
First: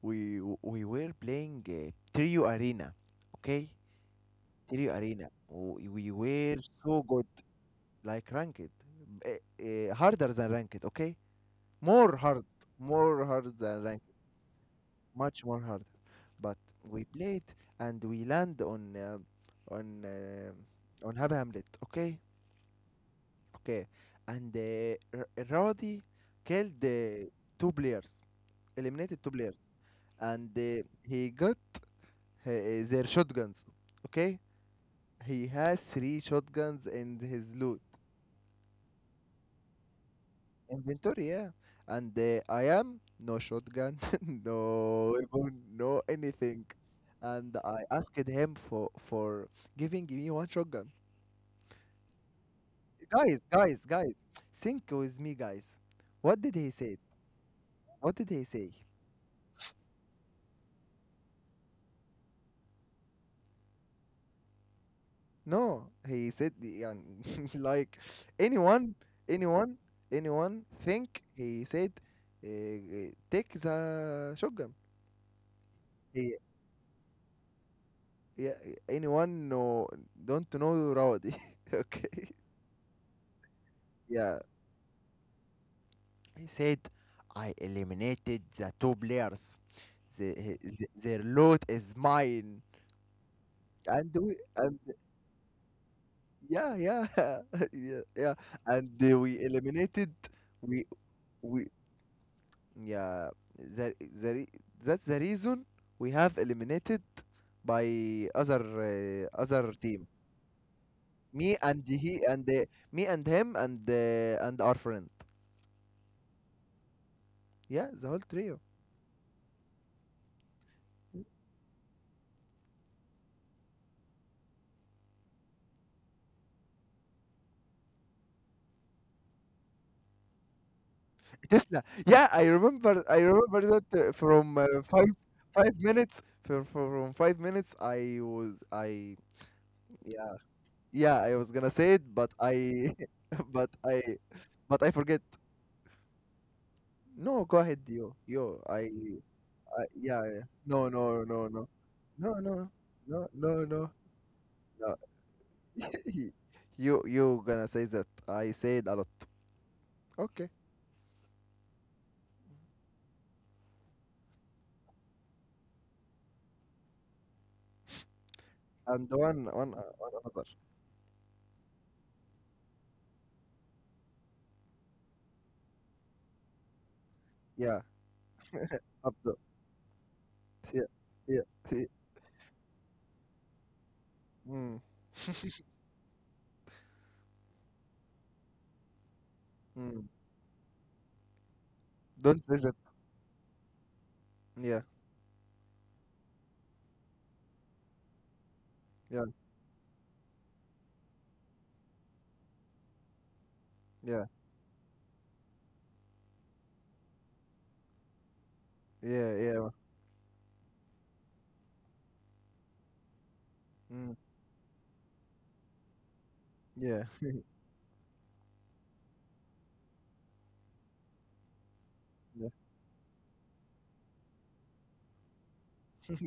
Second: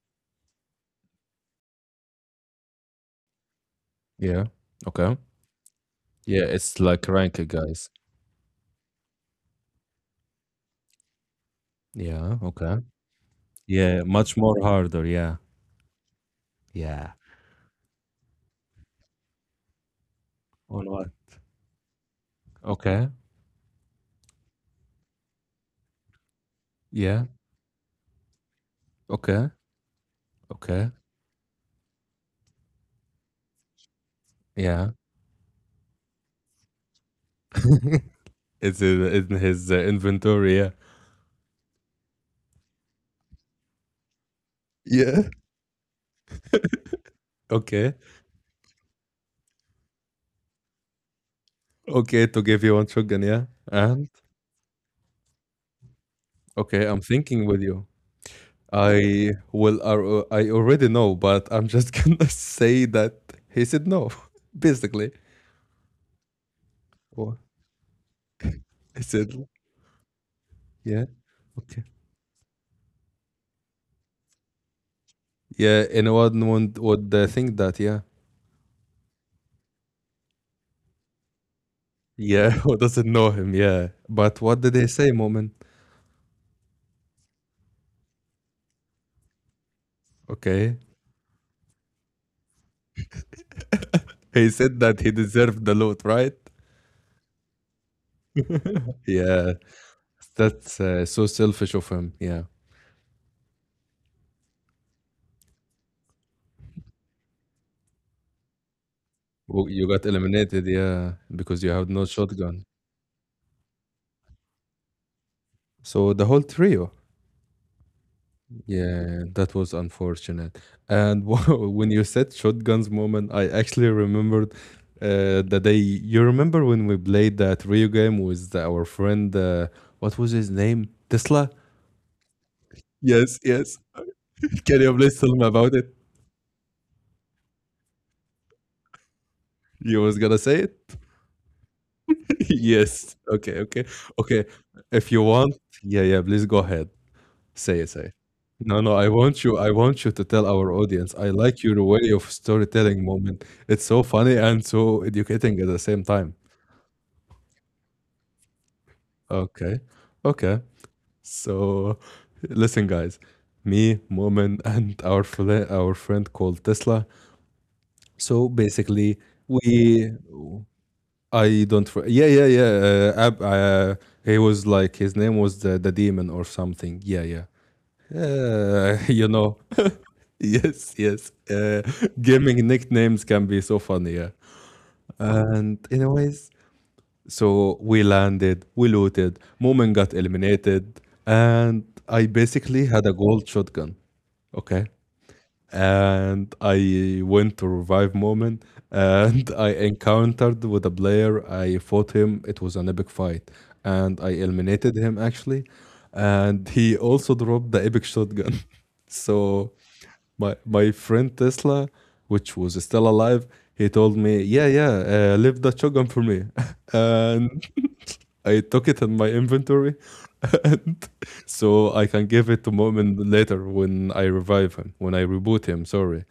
B: we were playing Trio Arena. Okay,
A: Yeah.
B: Trio
A: Okay.
B: Arena. We
A: Yeah,
B: were
A: it's
B: so
A: like
B: good,
A: rank, guys.
B: like ranked, uh, harder than ranked. Okay, more
A: Yeah.
B: hard,
A: Okay.
B: more hard than
A: Yeah,
B: ranked.
A: much more harder. Yeah.
B: Much more harder. But we
A: Yeah.
B: played and we land on
A: On what?
B: on Hab Hamlet. Okay,
A: Okay.
B: okay. And Roddy killed
A: Yeah.
B: two players, eliminated two
A: Okay.
B: players, and
A: Okay.
B: he got their shotguns. Okay,
A: Yeah.
B: he has three shotguns in his loot
A: It's in his inventory, yeah.
B: inventory, yeah. And I am no shotgun, no
A: Yeah.
B: weapon, no anything. And I
A: Okay.
B: asked him for giving me one shotgun.
A: Okay, to give you one shotgun, yeah.
B: Guys, guys,
A: And
B: guys, think with me, guys. What did he
A: okay, I'm
B: say?
A: thinking with you.
B: What did he say?
A: I already know, but I'm just gonna say that he said no, basically.
B: No, he said
A: Or
B: like anyone,
A: he said,
B: anyone, anyone
A: yeah,
B: think he
A: okay.
B: said take the shotgun.
A: Yeah,
B: He,
A: anyone would think that, yeah.
B: yeah, anyone no don't know Rowdy. Okay.
A: Yeah, who doesn't know him, yeah.
B: Yeah,
A: But what did he say, Moment?
B: he said, I eliminated the two players.
A: Okay.
B: Their loot is mine. And we
A: He said
B: and
A: that he deserved the loot, right?
B: Yeah, yeah, yeah, yeah. And we
A: Yeah,
B: eliminated.
A: that's
B: We
A: so
B: we
A: selfish of him. Yeah.
B: Yeah. That the, re- that's the reason we have eliminated by
A: Well,
B: other
A: you got
B: team.
A: eliminated, yeah,
B: Me
A: because you
B: and
A: had no
B: he and
A: shotgun.
B: uh, Me and him and our friend.
A: So the whole trio.
B: Yeah, the whole trio.
A: Yeah, that was unfortunate. And when you said shotguns moment, I actually remembered the day. You remember when we played that Rio game with our friend, what was his name? Tesla?
B: Tesla. Yeah, I remember. I
A: Yes,
B: remember
A: yes.
B: that from
A: Can you
B: five
A: please tell me about
B: five
A: it?
B: minutes. From 5 minutes, I was I
A: You was gonna
B: yeah,
A: say it?
B: yeah, I was gonna say it, but I
A: Yes. Okay,
B: but
A: okay.
B: I
A: Okay.
B: but I
A: If
B: forget.
A: you want, yeah, yeah, please go ahead.
B: No, go
A: Say
B: ahead,
A: it, say it.
B: yo yo.
A: No, no, I want you
B: I
A: to
B: Yeah, yeah.
A: tell our
B: No,
A: audience.
B: no,
A: I
B: no,
A: like
B: no,
A: your way of
B: no, no,
A: storytelling
B: no,
A: moment.
B: no,
A: It's
B: no,
A: so funny and
B: no.
A: so educating at the same time.
B: You gonna say that I said a lot.
A: Okay.
B: Okay,
A: Okay. So listen guys. Me, Moment, and our friend called Tesla. So
B: and
A: basically we,
B: one another.
A: I don't yeah, yeah, yeah, uh, Ab- uh, he was like his name was the demon or something, yeah, yeah.
B: Yeah,
A: You
B: Abdul.
A: know.
B: Yeah,
A: Yes, yes.
B: yeah. Yeah.
A: Gaming nicknames can be so funny. Yeah.
B: Mm.
A: And anyways, so we landed, we looted, Moomin
B: Mm.
A: got eliminated, and I
B: Don't say that.
A: basically had a gold shotgun.
B: Yeah,
A: Okay, and I went to revive moment
B: yeah,
A: and I encountered with a player. I fought him. It was an epic fight, and
B: yeah,
A: I eliminated him actually. And he also dropped the epic shotgun.
B: yeah, yeah.
A: So my friend Tesla, which was still alive, he told
B: Mm.
A: me, "Yeah, yeah, leave that shotgun for me,"
B: Yeah,
A: and I took it in my inventory, and so I can give
B: yeah.
A: it to Mu'min later when I revive him, when I reboot him, sorry.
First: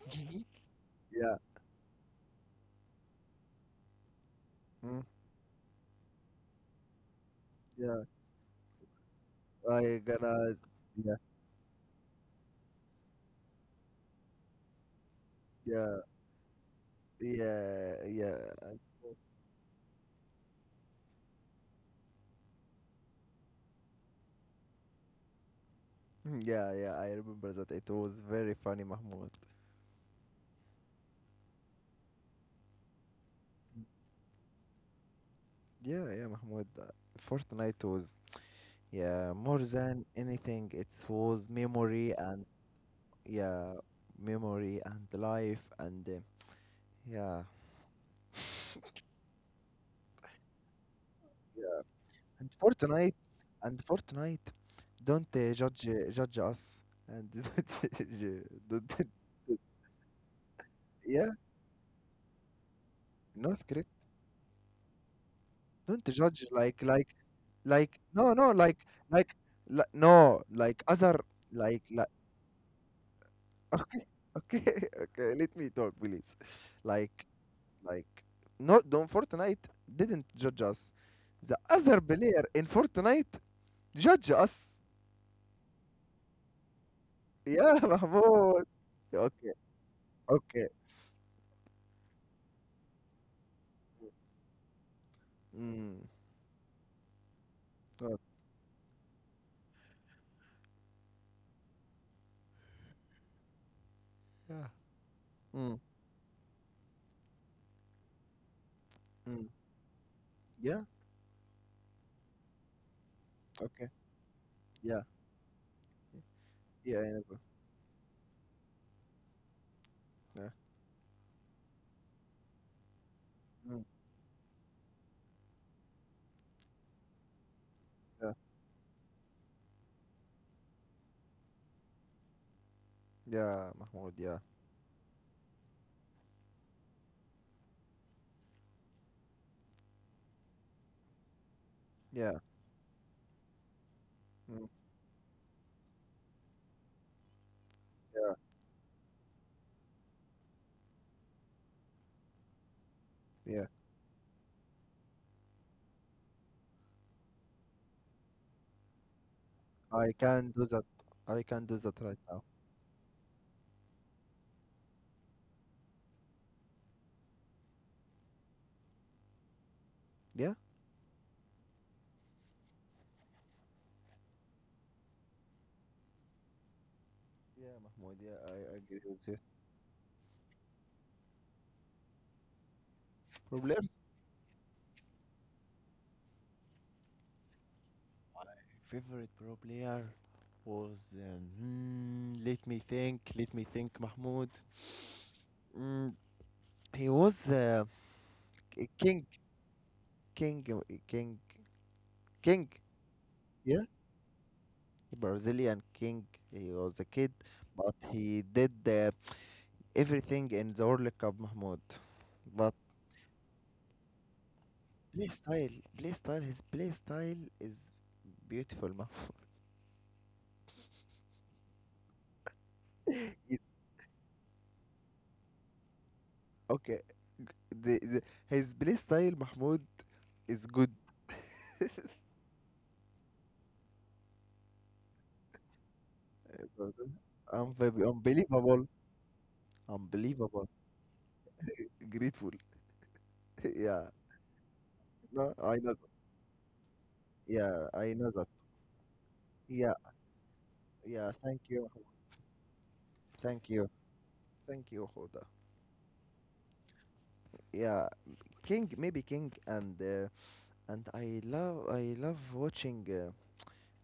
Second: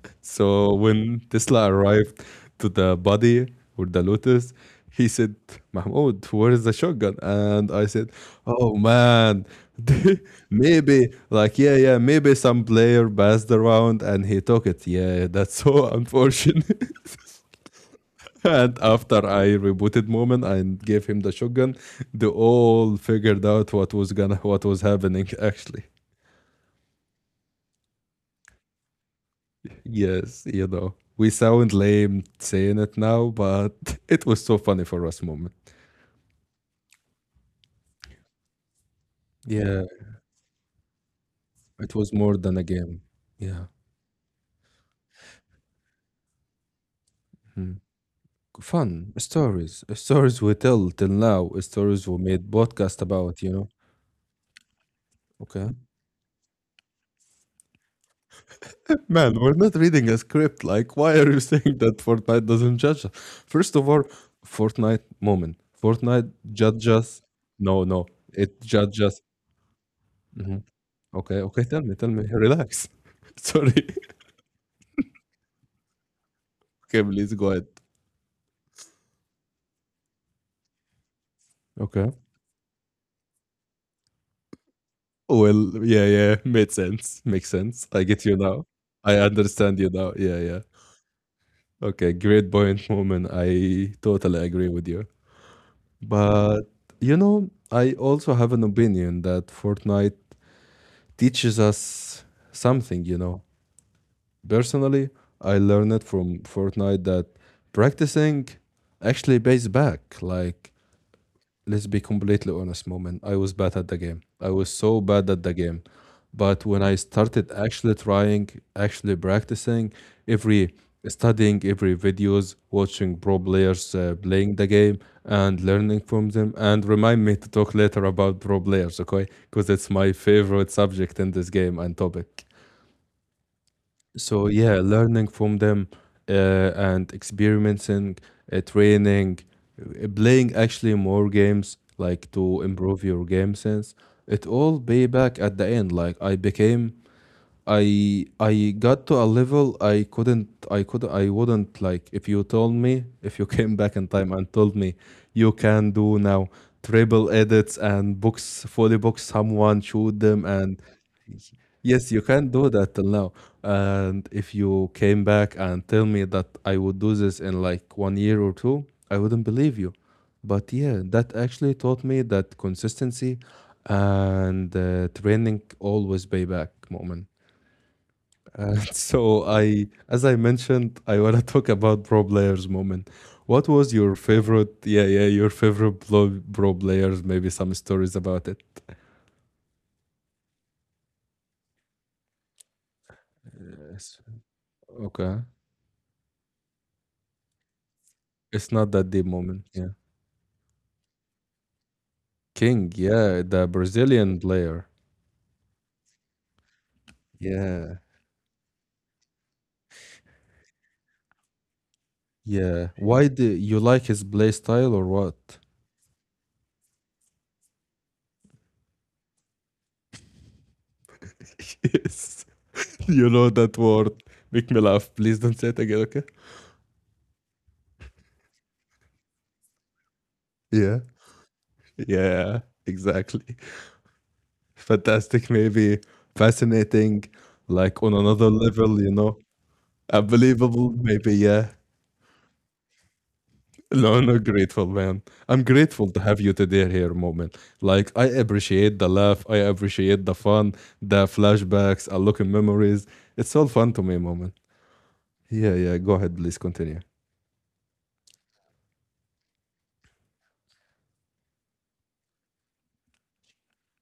A: So when
B: Yeah.
A: Tesla arrived to the body with the Lotus,
B: Mm.
A: he said, Mahmoud, where is the shotgun? And I
B: Yeah.
A: said, oh man,
B: I gonna.
A: maybe,
B: Yeah.
A: like, yeah, yeah, maybe some player passed around and he took it. Yeah, that's so
B: Yeah.
A: unfortunate.
B: Yeah. Yeah.
A: And after I rebooted Moment and gave him the shotgun, they all figured out what was happening actually.
B: Mm, yeah. Yeah. I remember that it was very funny, Mahmoud.
A: Yes, you know. We sound lame saying it now, but it was so funny for us moment.
B: Yeah. Yeah, Mahmoud. Fortnite was yeah more
A: Yeah,
B: than anything. It was
A: it was
B: memory
A: more
B: and
A: than a game. Yeah.
B: yeah, memory and life and yeah.
A: Hmm. Fun stories. Stories we tell till now, stories we
B: and
A: made podcast
B: Fortnite
A: about, you know.
B: and Fortnite don't
A: Okay.
B: judge judge us and don't, don't-
A: Man, we're not reading a script. Like, why
B: yeah,
A: are you saying that Fortnite doesn't judge us?
B: no
A: First
B: script.
A: of all, Fortnite moment.
B: Don't
A: Fortnite
B: judge,
A: judges. No,
B: like,
A: no, it judges.
B: like no,
A: Mhm.
B: like, other,
A: Okay, okay.
B: like
A: Tell me,
B: like
A: tell me. Relax. Sorry.
B: okay, okay, let me talk, please.
A: Okay,
B: like
A: please go ahead.
B: like no, don't. Fortnite didn't judge us. The other
A: Okay.
B: player in Fortnite judge us.
A: Well, yeah, yeah. Made sense. Makes
B: Yeah,
A: sense. I get you
B: Mahmoud.
A: now. I
B: Okay,
A: understand you now. Yeah, yeah.
B: okay.
A: Okay, great point, moment. I totally agree with you.
B: Mm.
A: But you know, I also have an opinion that Fortnite teaches us something, you know.
B: Yeah.
A: Personally, I
B: Mm,
A: learned it from Fortnite that practicing actually
B: mm.
A: pays back. Like,
B: Yeah.
A: let's be completely honest, moment. I was bad
B: Okay.
A: at the game. I was so
B: Yeah.
A: bad at the game. But when I
B: Yeah. Yeah.
A: started actually trying, actually practicing,
B: Yeah.
A: every studying every videos, watching pro
B: Mm,
A: players playing the game and learning from them, and remind me to talk later
B: yeah.
A: about pro players, okay? Because it's my favorite subject in this game and topic.
B: Yeah, Mahmoud. Yeah.
A: So yeah, learning from them and experimenting, training, playing actually more games like
B: Yeah.
A: to improve your game sense. It
B: Mm,
A: all pay back at the end. Like I became I
B: yeah.
A: I got to a level I couldn't I could I wouldn't, like if you told me, if you
B: Yeah.
A: came back in time and told me you can do now triple edits and books fully book someone
B: I
A: shoot them
B: can do
A: and
B: that. I can do that
A: yes,
B: right
A: you
B: now.
A: can do that till now. And if you came back and tell me that I would do this in like 1 year or two, I wouldn't believe you.
B: Yeah.
A: But yeah, that actually taught me that consistency and training always pay back moment.
B: Yeah, Mahmoud. Yeah, I agree with you.
A: So I, as I mentioned, I want to talk about pro players moment.
B: Pro
A: What
B: player's
A: was your favorite? Yeah, yeah, your favorite pro players. Maybe some stories about it.
B: favorite pro player was let me think,
A: Yes.
B: Mahmoud.
A: Okay,
B: Mm, he was
A: it's not that
B: King.
A: deep moment. Yeah,
B: King. King. King.
A: King. Yeah, the
B: Yeah.
A: Brazilian player.
B: Brazilian king. He was a kid, but
A: Yeah,
B: he did everything in the World Cup, Mahmoud. But
A: yeah. Why do you like his play style or
B: play
A: what?
B: style, play style, his play style is beautiful, Mahmoud.
A: Yes, you know
B: It's,
A: that word. Make me laugh. Please don't say it again. Okay.
B: okay, g- the, the, his play style, Mahmoud, is good.
A: Yeah. Yeah. Exactly. Fantastic, maybe fascinating, like on another
B: Unbelievable,
A: level, you know,
B: unbelievable,
A: unbelievable, maybe, yeah.
B: grateful. Yeah,
A: No, no, grateful, man.
B: no,
A: I'm
B: I know that.
A: grateful to have you today here, moment.
B: Yeah,
A: Like,
B: I
A: I
B: know that.
A: appreciate the laugh, I
B: Yeah,
A: appreciate the fun, the
B: yeah. Thank you, Mahmoud.
A: flashbacks, I look in memories. It's
B: Thank
A: all
B: you,
A: fun to me, moment.
B: thank you, Huda.
A: Yeah, yeah, go ahead, please continue.
B: Yeah, King, maybe King, and I love watching.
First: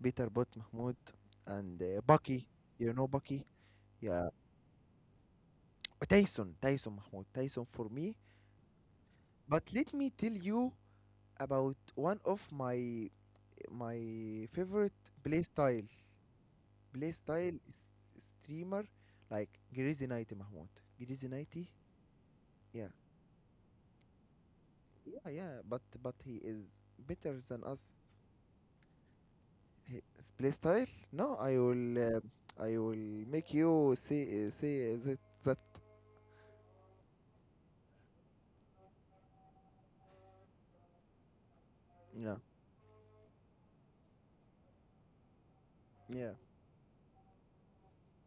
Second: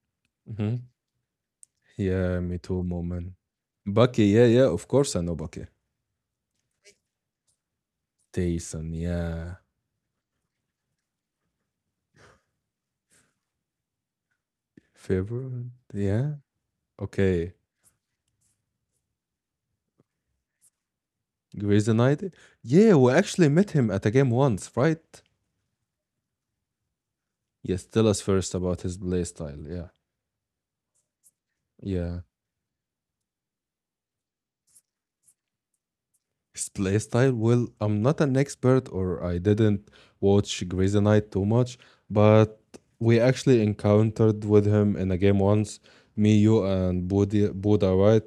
B: Peter Bot,
A: Hmm.
B: Mahmoud, and
A: Yeah,
B: Bucky.
A: me too,
B: You know
A: moment.
B: Bucky?
A: Bucky,
B: Yeah.
A: yeah, yeah, of course I know Bucky.
B: Tyson. Tyson, Mahmoud. Tyson for me.
A: Tyson, yeah.
B: But let me tell you about one of my favorite play
A: Favorite,
B: style.
A: yeah.
B: Play
A: Okay.
B: style, streamer like Greasy Nighty, Mahmoud. Greasy Nighty.
A: Grey's Anatomy?
B: Yeah.
A: Yeah, we actually met him at a game once, right?
B: Yeah, yeah. But he is better than
A: Yes,
B: us.
A: tell us first about his playstyle. Yeah,
B: His play style? No,
A: yeah.
B: I will make you say that
A: His playstyle? Well, I'm not an expert or I didn't watch Grey's Anatomy too much,
B: yeah,
A: but we actually encountered with him in a game once,
B: yeah,
A: me, you, and Bodhi, Buddha, right?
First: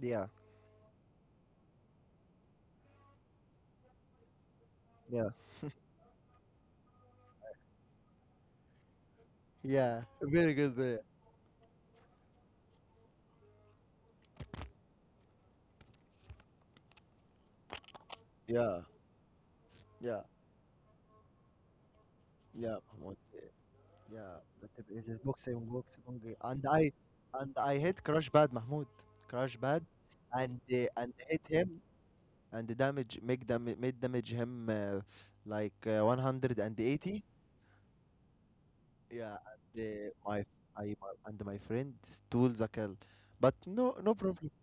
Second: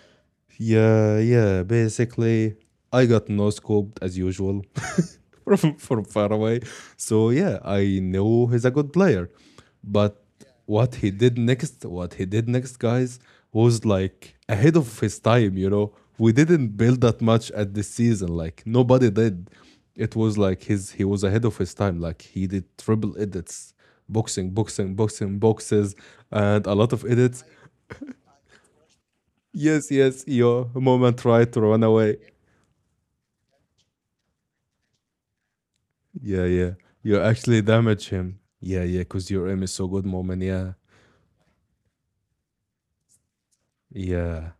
B: yeah.
A: Yeah, yeah. Basically, I got no scoped as usual
B: Yeah.
A: from far away. So yeah, I know he's a good player,
B: Yeah,
A: but
B: very good
A: what
B: player.
A: he did next, what he did next, guys, was like ahead of his time. You know, we didn't build that much at this season. Like
B: Yeah.
A: nobody did. It
B: Yeah,
A: was like his, he was ahead of his time. Like he did
B: yeah, Mahmoud.
A: triple edits,
B: Yeah.
A: boxing,
B: But it
A: boxing,
B: it is
A: boxing,
B: boxing,
A: boxes,
B: boxing, boxing.
A: and a lot of edits.
B: And I hit Crash Bad, Mahmoud, Crash Bad,
A: Yes, yes,
B: and
A: your moment
B: hit
A: tried to
B: him
A: run away.
B: and the damage make dam made damage him like
A: Yeah, yeah. You
B: 180.
A: actually damage him. Yeah, yeah, because
B: Yeah,
A: your aim is
B: and
A: so good,
B: my
A: moment.
B: f-
A: Yeah,
B: I my, and my friend stole the kill, but no problem.
A: yeah.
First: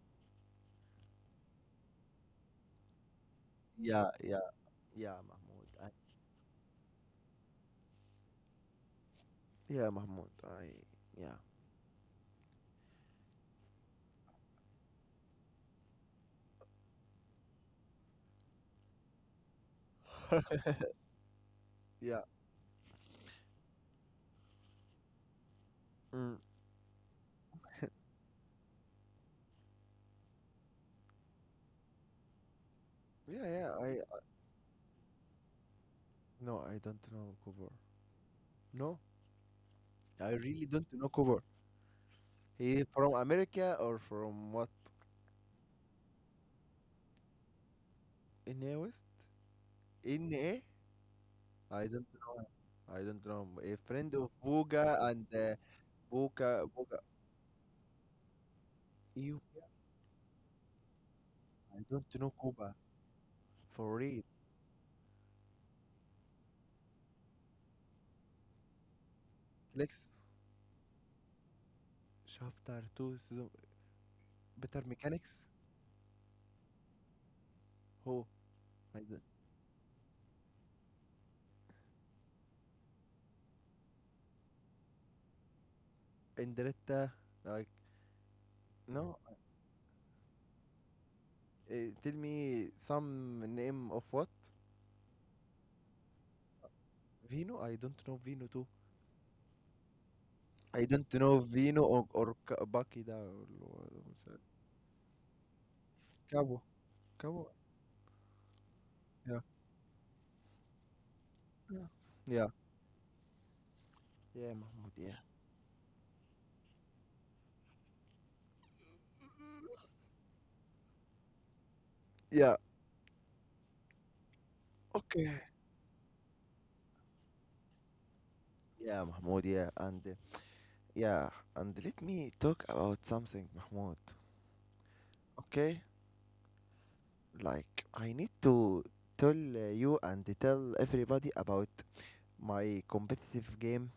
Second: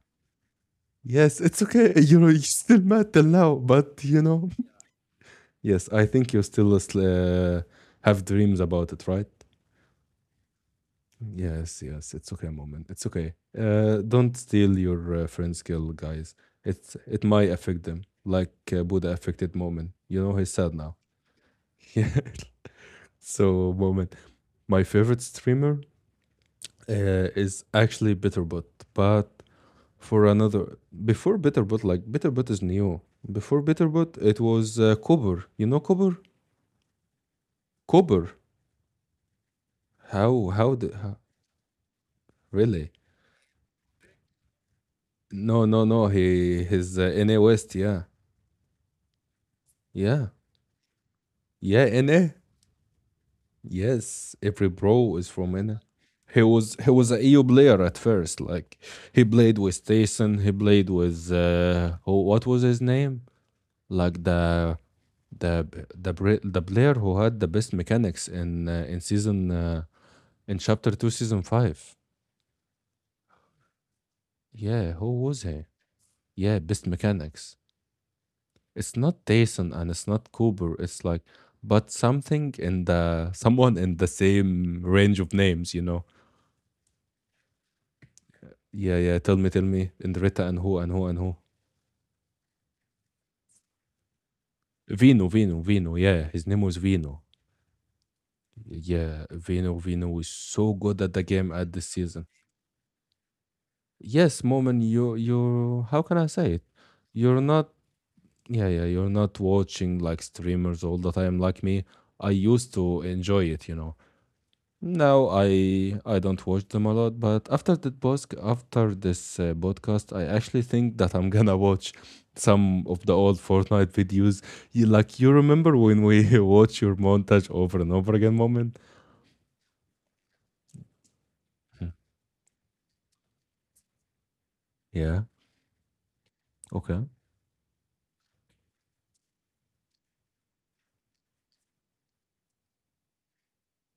A: Yes, it's okay. You know, you're still mad till now, but
B: Yeah,
A: you
B: yeah,
A: know.
B: yeah, Mahmoud. I,
A: Yes, I think you still have dreams about it, right?
B: yeah, Mahmoud. I, yeah,
A: Yes, yes. It's okay, moment. It's okay. Don't steal your friend's kill, guys. It's it might affect them, like Buddha affected moment. You know, he's sad now. Yeah.
B: yeah.
A: So, moment, my favorite streamer
B: Mm.
A: is actually Bitterbot, but for another. Before Bitterbot, like Bitterbot is new. Before
B: Yeah,
A: Bitterbot,
B: yeah.
A: it was Cobber. You know Cobber?
B: No, I don't know cover.
A: Cobber.
B: No, I
A: How?
B: really
A: How?
B: don't
A: Did,
B: know
A: how?
B: cover. He
A: Really?
B: from America or from what?
A: No, no, no. He his NA West. Yeah,
B: NA West?
A: yeah,
B: NA?
A: yeah.
B: I don't
A: NA.
B: know. I don't know. A friend of
A: Yes, every
B: Boga
A: bro
B: and
A: is from NA. He
B: Boga
A: was
B: Boga.
A: a EU player at first. Like he
B: You?
A: played with Tyson. He played with
B: I don't
A: who-
B: know
A: what was
B: Cuba
A: his name?
B: for real.
A: Like the the player who had the best mechanics in season
B: Lex.
A: in chapter 2 season 5,
B: Shafter two season, better
A: yeah, who was
B: mechanics.
A: he? Yeah, best mechanics.
B: Who?
A: It's
B: I don't.
A: not Tyson and it's not Cooper, it's like, but something in the someone in the same range of names, you know.
B: Andretta, like,
A: Yeah,
B: no.
A: yeah, tell me, tell me, in Rita and who and who and who.
B: Tell me some name of what?
A: Vino, yeah, his name was Vino.
B: Vino? I don't know Vino too.
A: Yeah, Vino was so
B: I
A: good
B: don't
A: at the
B: know
A: game at
B: Vino
A: this
B: or
A: season.
B: or Baki da or what's that?
A: Yes, moment, you how can I say it?
B: Cabo.
A: You're
B: Cabo.
A: not, yeah, yeah, you're not
B: Yeah.
A: watching like streamers all the time like me.
B: Yeah.
A: I
B: Yeah.
A: used to enjoy it, you know.
B: Yeah, Mahmoud, yeah.
A: Now I don't watch them a lot, but after that bosk, after this podcast, I actually think that I'm gonna watch
B: Yeah.
A: some of the old Fortnite videos. You, like you
B: Okay.
A: remember when we watch your montage over and over again moment?
B: Yeah, Mahmoud, yeah. And Yeah, and
A: Hmm.
B: let me talk about something, Mahmoud.
A: Yeah.
B: Okay?
A: Okay.
B: Like, I need to tell you and tell everybody about my competitive game.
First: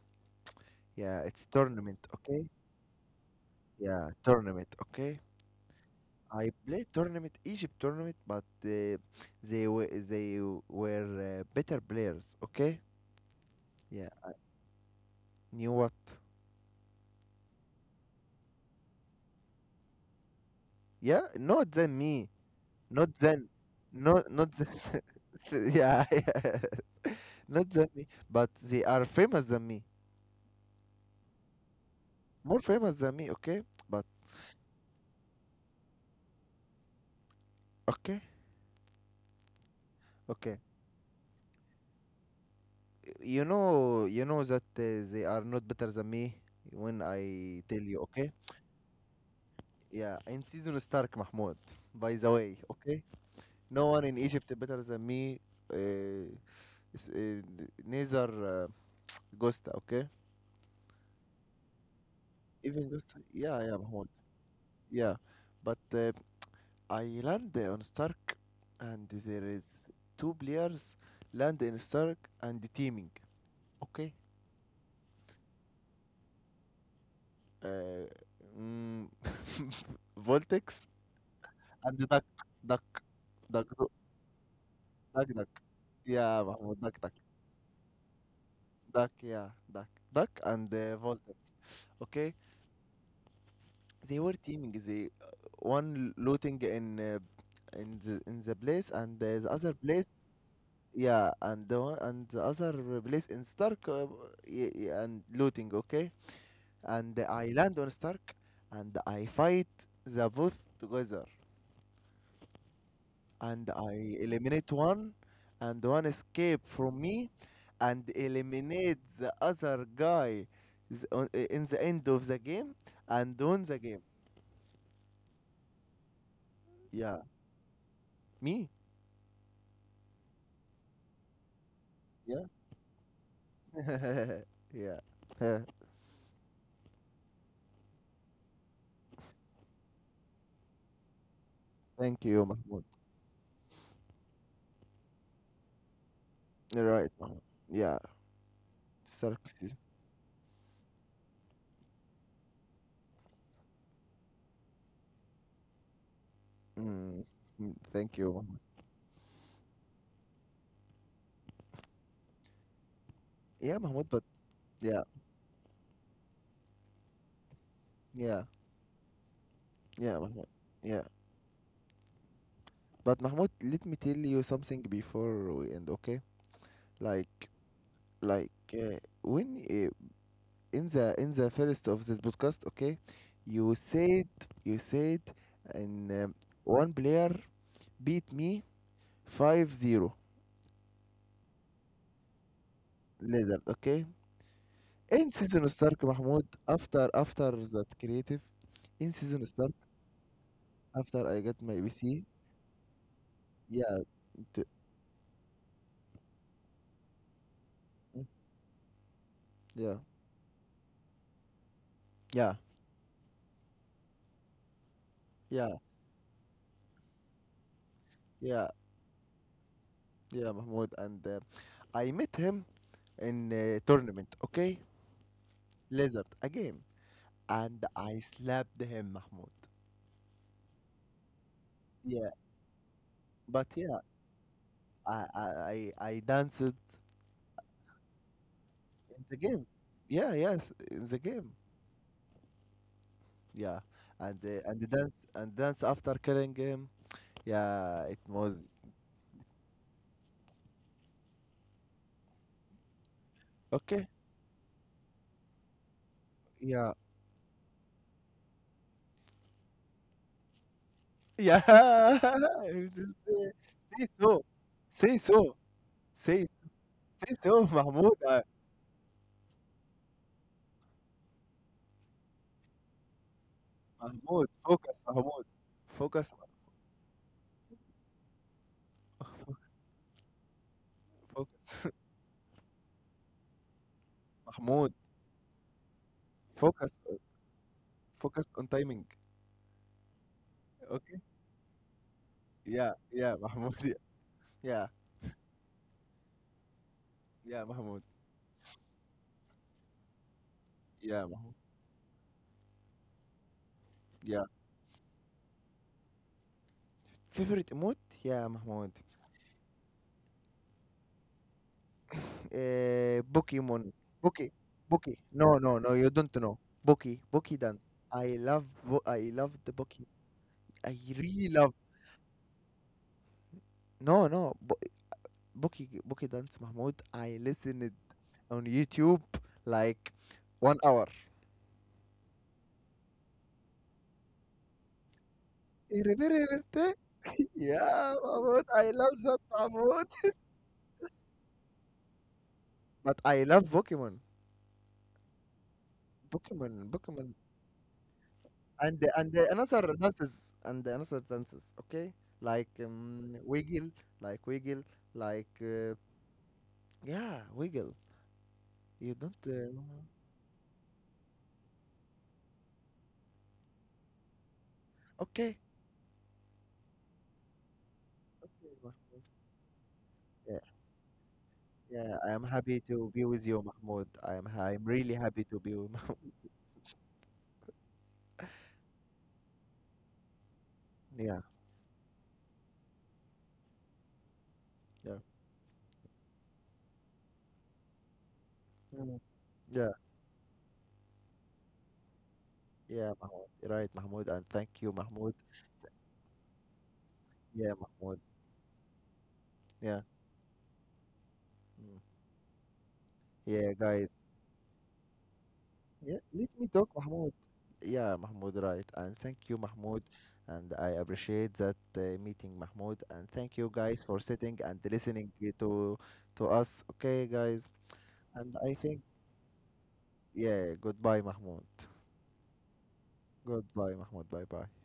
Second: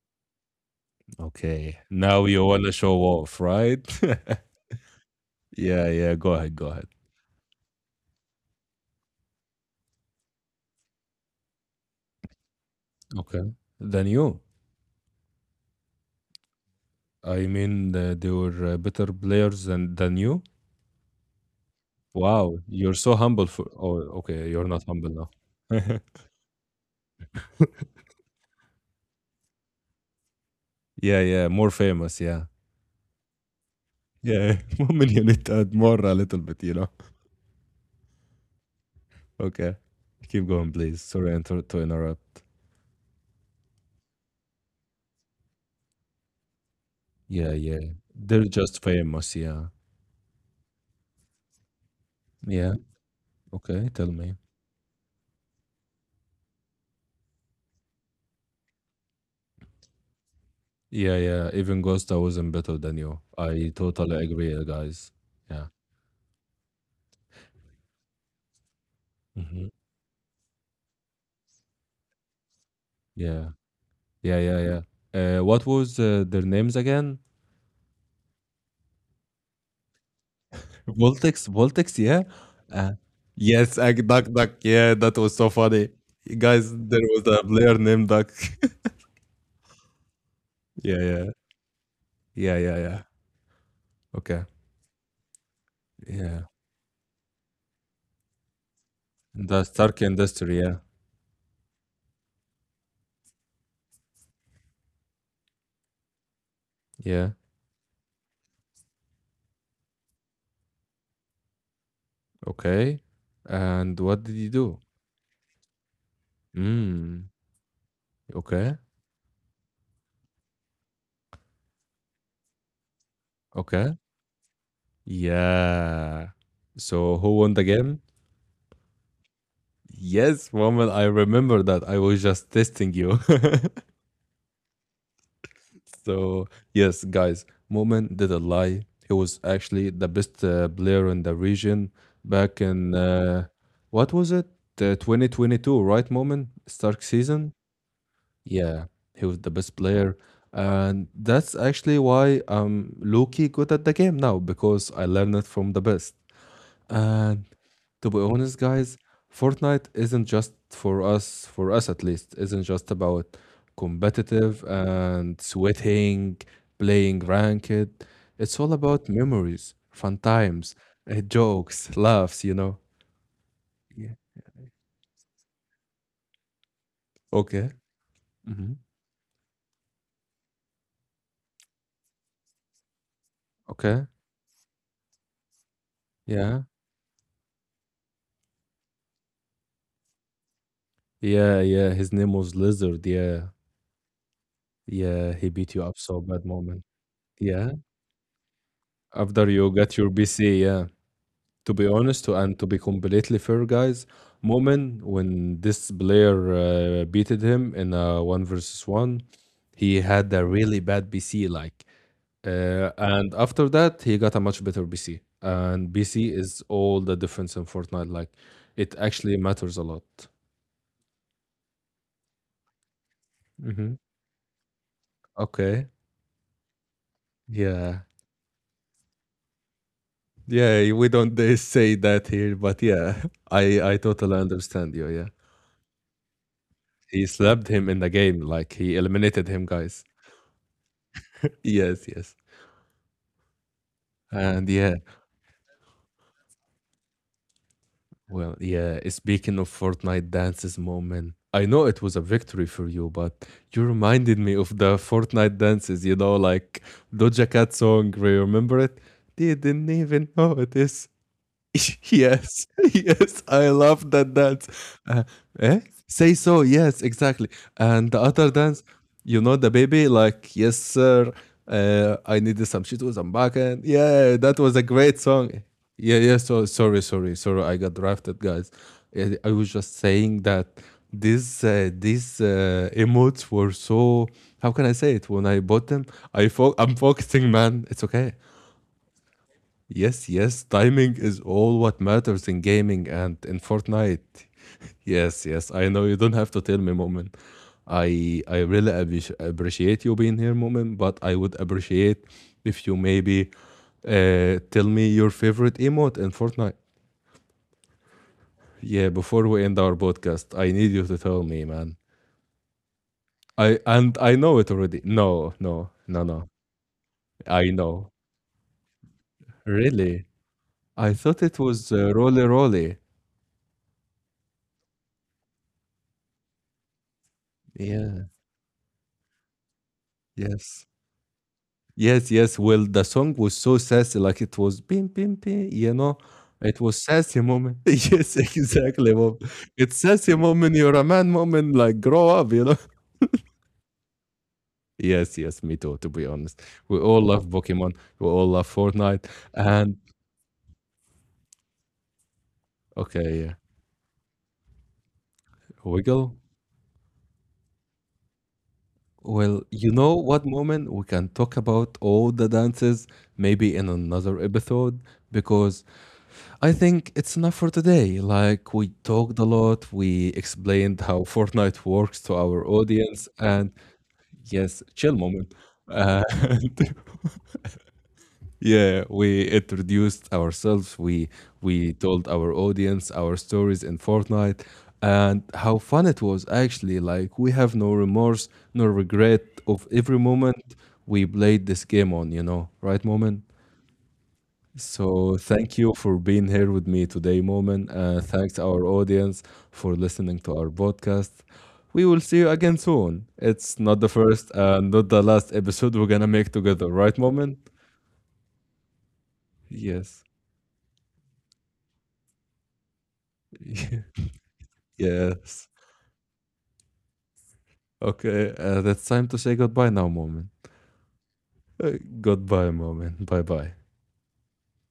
B: Yeah, it's
A: Okay.
B: tournament,
A: Now you
B: okay?
A: wanna show off, right?
B: Yeah, tournament, okay?
A: Yeah, yeah. Go
B: I
A: ahead. Go
B: played
A: ahead.
B: tournament, Egypt tournament, but they were better players. Okay,
A: Okay. Than
B: yeah,
A: you.
B: knew what?
A: I mean, they were better players than you.
B: Yeah, not than me,
A: Wow, you're so
B: not
A: humble
B: than,
A: for. Oh,
B: not
A: okay,
B: not
A: you're
B: than,
A: not humble now.
B: yeah, yeah, not than me. But they are famous than me,
A: Yeah, yeah, more famous. Yeah.
B: more famous than me. Okay, but
A: Yeah. Moment, you need to add more a little bit, you know.
B: okay,
A: Okay. Keep
B: okay.
A: going, please. Sorry to interrupt.
B: You know that they are not better than me when
A: Yeah,
B: I tell
A: yeah.
B: you. Okay,
A: They're just famous. Yeah.
B: yeah. In season Stark, Mahmoud, by the way.
A: Yeah.
B: Okay. No
A: Okay,
B: one
A: tell
B: in
A: me.
B: Egypt better than me. Uh, s- uh, Neither uh, Gusta, okay?
A: Yeah, yeah. Even Ghost, I wasn't better
B: Even
A: than
B: Gusta,
A: you.
B: yeah,
A: I
B: yeah, Mahmoud,
A: totally agree, guys.
B: yeah.
A: Yeah.
B: But I land on Stark, and there is
A: Hmm.
B: two players land in Stark and the teaming,
A: Yeah.
B: okay?
A: Yeah, yeah, yeah. What was their names again?
B: Uh, mm, Voltex
A: Voltex, Voltex,
B: and the
A: yeah.
B: duck, duck,
A: Uh,
B: duck,
A: yes,
B: duck,
A: Duck Duck. Yeah, that
B: duck,
A: was so
B: duck.
A: funny.
B: Yeah,
A: Guys,
B: Mahmoud,
A: there
B: duck, duck,
A: was a player named Duck.
B: duck, yeah, duck, duck, and
A: Yeah, yeah,
B: Voltex, okay?
A: yeah, yeah, yeah.
B: They were
A: Okay,
B: teaming. They one
A: yeah.
B: looting in in the place and the
A: The
B: other
A: Stark
B: place,
A: industry, yeah,
B: yeah, and the one and the other place in Stark, and looting, okay, and
A: yeah.
B: I land on Stark and I fight the both together,
A: Okay.
B: and
A: And
B: I
A: what did you
B: eliminate
A: do?
B: one and one escape from me,
A: Mm,
B: and
A: okay,
B: eliminate the other guy in the end of the game and won the
A: okay.
B: game.
A: Yeah. So
B: Yeah,
A: who won the game?
B: me.
A: Yes, woman, I remember that. I was
B: Yeah.
A: just testing you.
B: Yeah. Huh.
A: So, yes, guys, Moment didn't lie. He was actually the best player in the region
B: Thank you,
A: back
B: Mahmoud.
A: in what was it? 2022, right, Moment?
B: You're
A: Stark
B: right, Mahmoud.
A: season?
B: Yeah.
A: Yeah, he was the
B: Sarcasm.
A: best player. And that's actually why I'm low-key good at the game now because I learned it from the best.
B: Mm.
A: And
B: Mm.
A: to
B: Thank
A: be
B: you,
A: honest,
B: Mahmoud.
A: guys, Fortnite isn't just for us at least, isn't just about
B: Yeah, Mahmoud, but
A: competitive
B: yeah,
A: and sweating, playing ranked.
B: yeah,
A: It's all about memories, fun
B: yeah, Mahmoud.
A: times,
B: Yeah.
A: jokes, laughs, you know?
B: But Mahmoud, let me
A: Yeah.
B: tell you something before we end, okay? Like,
A: Okay. Hmm.
B: when in the first of this podcast, okay, you
A: Okay.
B: said you said and
A: Yeah.
B: one player beat me 5-0.
A: Yeah. Yeah. His name was Lizard. Yeah.
B: Lizard, okay. In
A: Yeah. He
B: season
A: beat you up
B: Stark,
A: so bad
B: Mahmoud,
A: moment.
B: after
A: Yeah.
B: that creative, in season
A: After you
B: Stark,
A: got your BC. Yeah.
B: after I get
A: To
B: my
A: be honest,
B: PC.
A: and to be completely fair,
B: Yeah,
A: guys,
B: t-
A: Moment when this player beated him in a one versus one,
B: yeah,
A: he had a really bad BC. Like,
B: yeah,
A: and after that, he got a much better BC.
B: yeah,
A: And BC is all the difference in Fortnite. Like,
B: yeah,
A: it actually matters a lot.
B: yeah, Mahmoud. And I met him in a
A: Hmm.
B: tournament, okay.
A: Okay.
B: Lizard a game, and
A: Yeah.
B: I slapped him, Mahmoud.
A: Yeah. We don't say that
B: Yeah,
A: here, but yeah, I
B: but
A: I
B: yeah,
A: totally understand you. Yeah.
B: I I I danced in
A: He slapped him in the game. Like he
B: the
A: eliminated him,
B: game.
A: guys.
B: Yeah, yes, in the game.
A: Yes. Yes.
B: Yeah, and
A: And
B: the
A: yeah,
B: dance and dance after killing him. Yeah, it
A: well,
B: was
A: yeah, speaking of Fortnite dances moment, I know it was a victory for you, but you
B: okay.
A: reminded me of the Fortnite dances, you know, like
B: Yeah.
A: Doja Cat song, remember it? Didn't even notice.
B: Yeah.
A: Yes,
B: Just
A: yes, I love
B: say
A: that
B: so.
A: dance.
B: Say
A: Uh,
B: so.
A: eh? Say
B: Say
A: so, yes,
B: say
A: exactly.
B: so,
A: And
B: Mahmoud.
A: the other dance, you know, the baby, like, yes, sir, I needed some Cheetos, I'm back. And yeah, that was a great
B: Mahmoud.
A: song. Yeah,
B: Focus,
A: yeah, so sorry, sorry, sorry, I got drafted, guys. Yeah, I was just saying that these
B: focus,
A: emotes were so, how can I
B: Mahmoud.
A: say it? When I bought them,
B: Focus,
A: I'm focusing, man. It's okay.
B: focus on timing.
A: Yes, yes, timing
B: Okay?
A: is all what matters in
B: Yeah,
A: gaming and
B: yeah,
A: in
B: Mahmoud. Yeah,
A: Fortnite.
B: yeah,
A: Yes, yes, I know you don't have to tell me, Moment.
B: yeah, Mahmoud.
A: I really appreciate you being here, Moment, but
B: Yeah,
A: I
B: Mahmoud.
A: would appreciate if you maybe
B: Yeah.
A: tell me your favorite emote in Fortnite.
B: Favorite emote? Yeah, Mahmoud.
A: Yeah, before we end our podcast, I need you to tell me, man. I,
B: Pokemon.
A: and I
B: Bookie.
A: know it already.
B: Bookie.
A: No,
B: No, no,
A: no,
B: no. You
A: no,
B: don't
A: no.
B: know. Bookie. Bookie
A: I
B: dance.
A: know.
B: I love. I love the Bookie.
A: Really?
B: I
A: I thought
B: really
A: it
B: love.
A: was Rolly Rolly.
B: No, no. Bookie Bookie Dance, Mahmoud. I listened
A: Yeah,
B: on YouTube like one
A: yes.
B: hour.
A: Yes, yes. Well, the song was so sassy, like it was bim bim bim, you know. It
B: Irreverente.
A: was sassy moment.
B: Yeah,
A: Yes,
B: Mahmoud. I love
A: exactly,
B: that,
A: mom. It's
B: Mahmoud.
A: sassy moment. You're a man moment. Like grow up, you know.
B: But I love Pokemon.
A: Yes, yes. Me too. To be honest,
B: Pokemon,
A: we all
B: Pokemon,
A: love Pokemon. We all love Fortnite.
B: and the another
A: And
B: dances and the another dances. Okay, like
A: okay, yeah.
B: wiggle, like wiggle, like
A: Wiggle.
B: yeah, wiggle. You don't.
A: Well, you know what moment, we can talk about all the dances maybe in another episode
B: Okay.
A: because I think it's enough for today. Like,
B: Okay,
A: we
B: Mahmoud.
A: talked a lot, we
B: Yeah,
A: explained how Fortnite
B: yeah.
A: works
B: I
A: to
B: am
A: our
B: happy to be
A: audience,
B: with you,
A: and
B: Mahmoud. I am.
A: yes,
B: I'm
A: chill
B: really happy
A: moment.
B: to be with.
A: Uh, yeah, we introduced ourselves,
B: Yeah.
A: we told our audience our stories in Fortnite
B: Yeah.
A: and how fun it was actually. Like, we have no remorse, no
B: Mm.
A: regret of
B: Yeah,
A: every moment we played this game on, you know, right
B: yeah,
A: moment?
B: Mahmoud. You're right, Mahmoud, and thank you,
A: So
B: Mahmoud.
A: thank you for being here with me today,
B: Yeah,
A: Moment.
B: Mahmoud.
A: Thanks our audience for
B: Yeah,
A: listening to our podcast. We
B: mm.
A: will see you again soon.
B: Yeah,
A: It's not the
B: guys.
A: first and not the last episode we're
B: Yeah,
A: gonna make
B: let me
A: together,
B: talk,
A: right,
B: Mahmoud.
A: Moment?
B: Yeah, Mahmoud, right. And thank you, Mahmoud.
A: Yes.
B: And I appreciate that meeting, Mahmoud. And thank you, guys, for sitting and listening
A: Yes.
B: to us. Okay, guys.
A: Okay.
B: And I
A: That's
B: think,
A: time to say goodbye now, Moment.
B: yeah, goodbye, Mahmoud.
A: Uh, Goodbye, Moment. Bye bye.
B: Goodbye, Mahmoud. Bye, bye.